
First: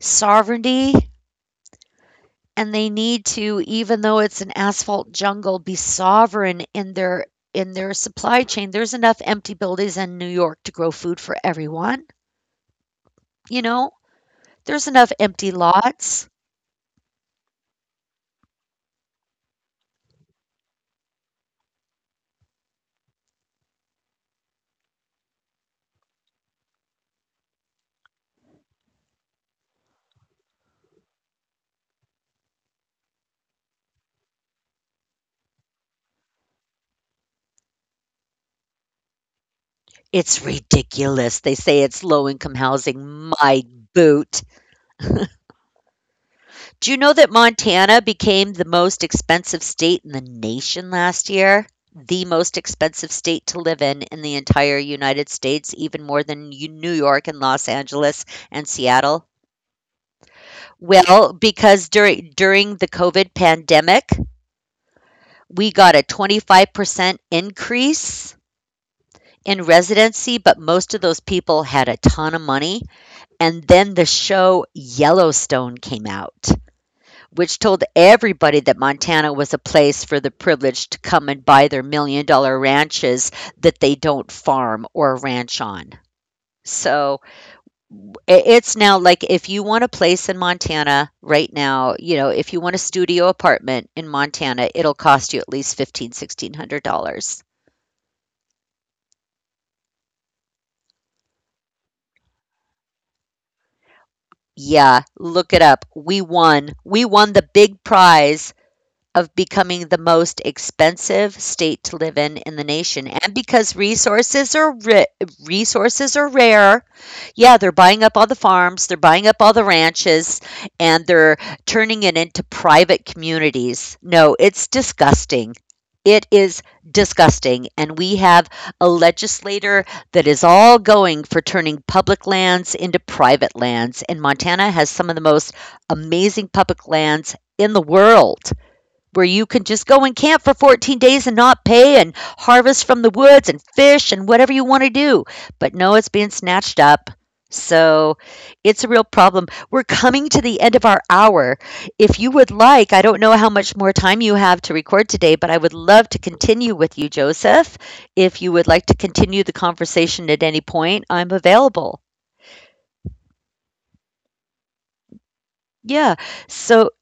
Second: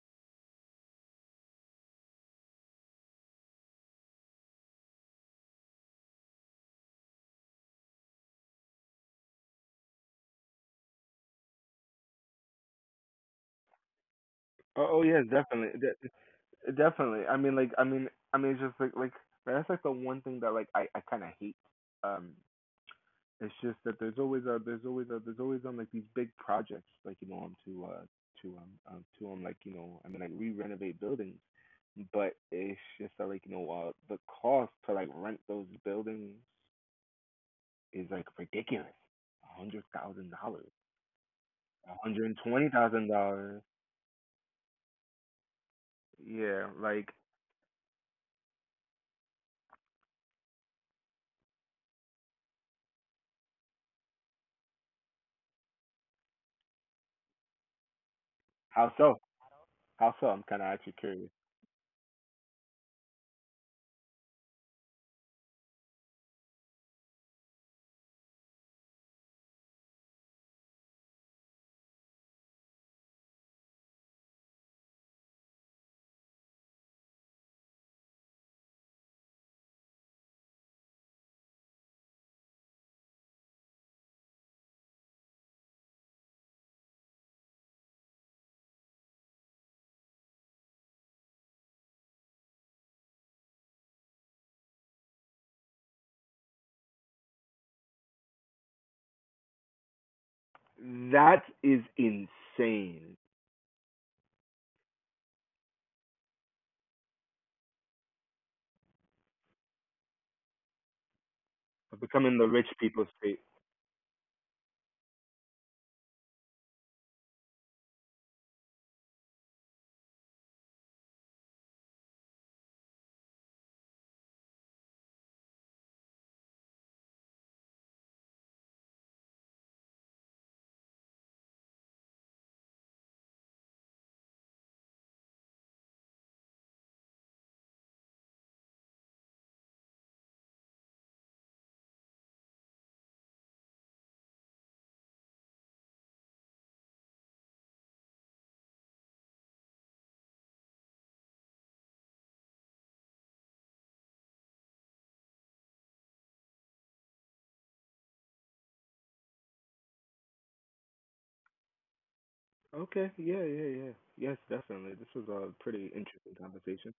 sovereignty, and they need to, even though it's an asphalt jungle, be sovereign in their supply chain. There's enough empty buildings in New York to grow food for everyone, you know? There's oh, oh enough yes, empty definitely, lots. Definitely. I mean, like, it's just like that's like the one thing that, like, I kind of hate. um It's just that there's always a, there's always, like these big projects, like, you know, to um, to like, you know, I mean, like we renovate buildings, but it's just that, like, you know, the cost to like rent those buildings is like ridiculous, a hundred thousand It's dollars, ridiculous. They a say hundred it's and low twenty income thousand housing. dollars. My boot. Yeah, Do you like, know that Montana became the most expensive state in the nation last year? The most expensive state to live in the entire United States, even more than New York and Los Angeles and how so? Seattle. I'm kind of actually curious. Well, because during the COVID pandemic, we got a 25% increase in residency, but most of those people had a ton of money. And then the show Yellowstone came out, which told everybody that Montana was a place for the privileged to come and buy their $1 million ranches that they don't farm or ranch on. So it's now like, if you want a place in Montana right now, you know, if you want a studio apartment in Montana, it'll cost you at least $1,500, $1,600. That is insane. Yeah, look it up. We won. We won the big prize of becoming the most expensive state to live Becoming the in the rich people's nation. And state. because resources are rare. Yeah, they're buying up all the farms, they're buying up all the ranches, and they're turning it into private communities. No, it's disgusting. It is disgusting. And we have a legislator that is all going for turning public lands into private lands, and Montana has some of the most amazing public lands in the world, where you can just go and camp for 14 days and not pay and harvest from the woods and fish and whatever you want to do. But no, it's being snatched up. So it's a real problem. We're coming to the end of our hour. If you would like, I don't know how much more time you have to record today, but I would love to continue with you, Joseph. If you would like to continue the conversation at any point, I'm available. Okay. Yeah, yeah, yeah. Yes, definitely. This was a pretty Yeah. interesting So conversation.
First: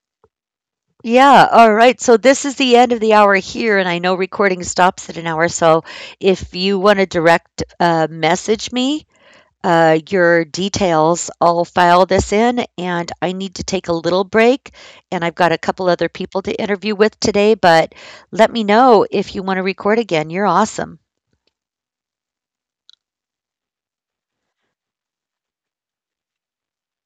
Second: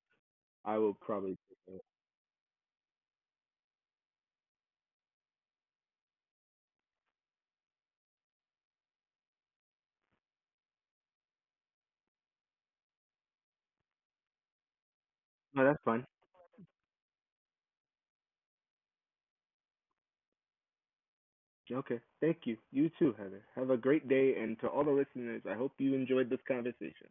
I will probably. yeah, all right. So this is the end of the hour here, and I know recording stops at an hour. So if you want to direct, message me your details, I'll file this in. And I need to take a little break, and I've got a No, that's couple fine. other people to interview with today. But let me know if you want to record again. You're awesome. Okay. Thank you. You too, Heather. Have a great day. And to all the listeners, I hope you enjoyed this conversation.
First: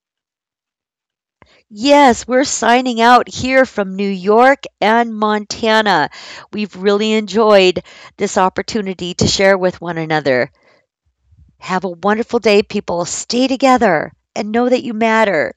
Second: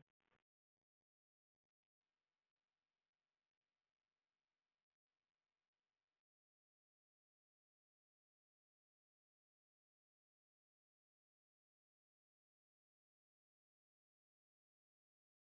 Yes, we're signing out here from New York and Montana. We've really enjoyed this opportunity to share with one another. Have a wonderful day, people. Stay together and know that you matter.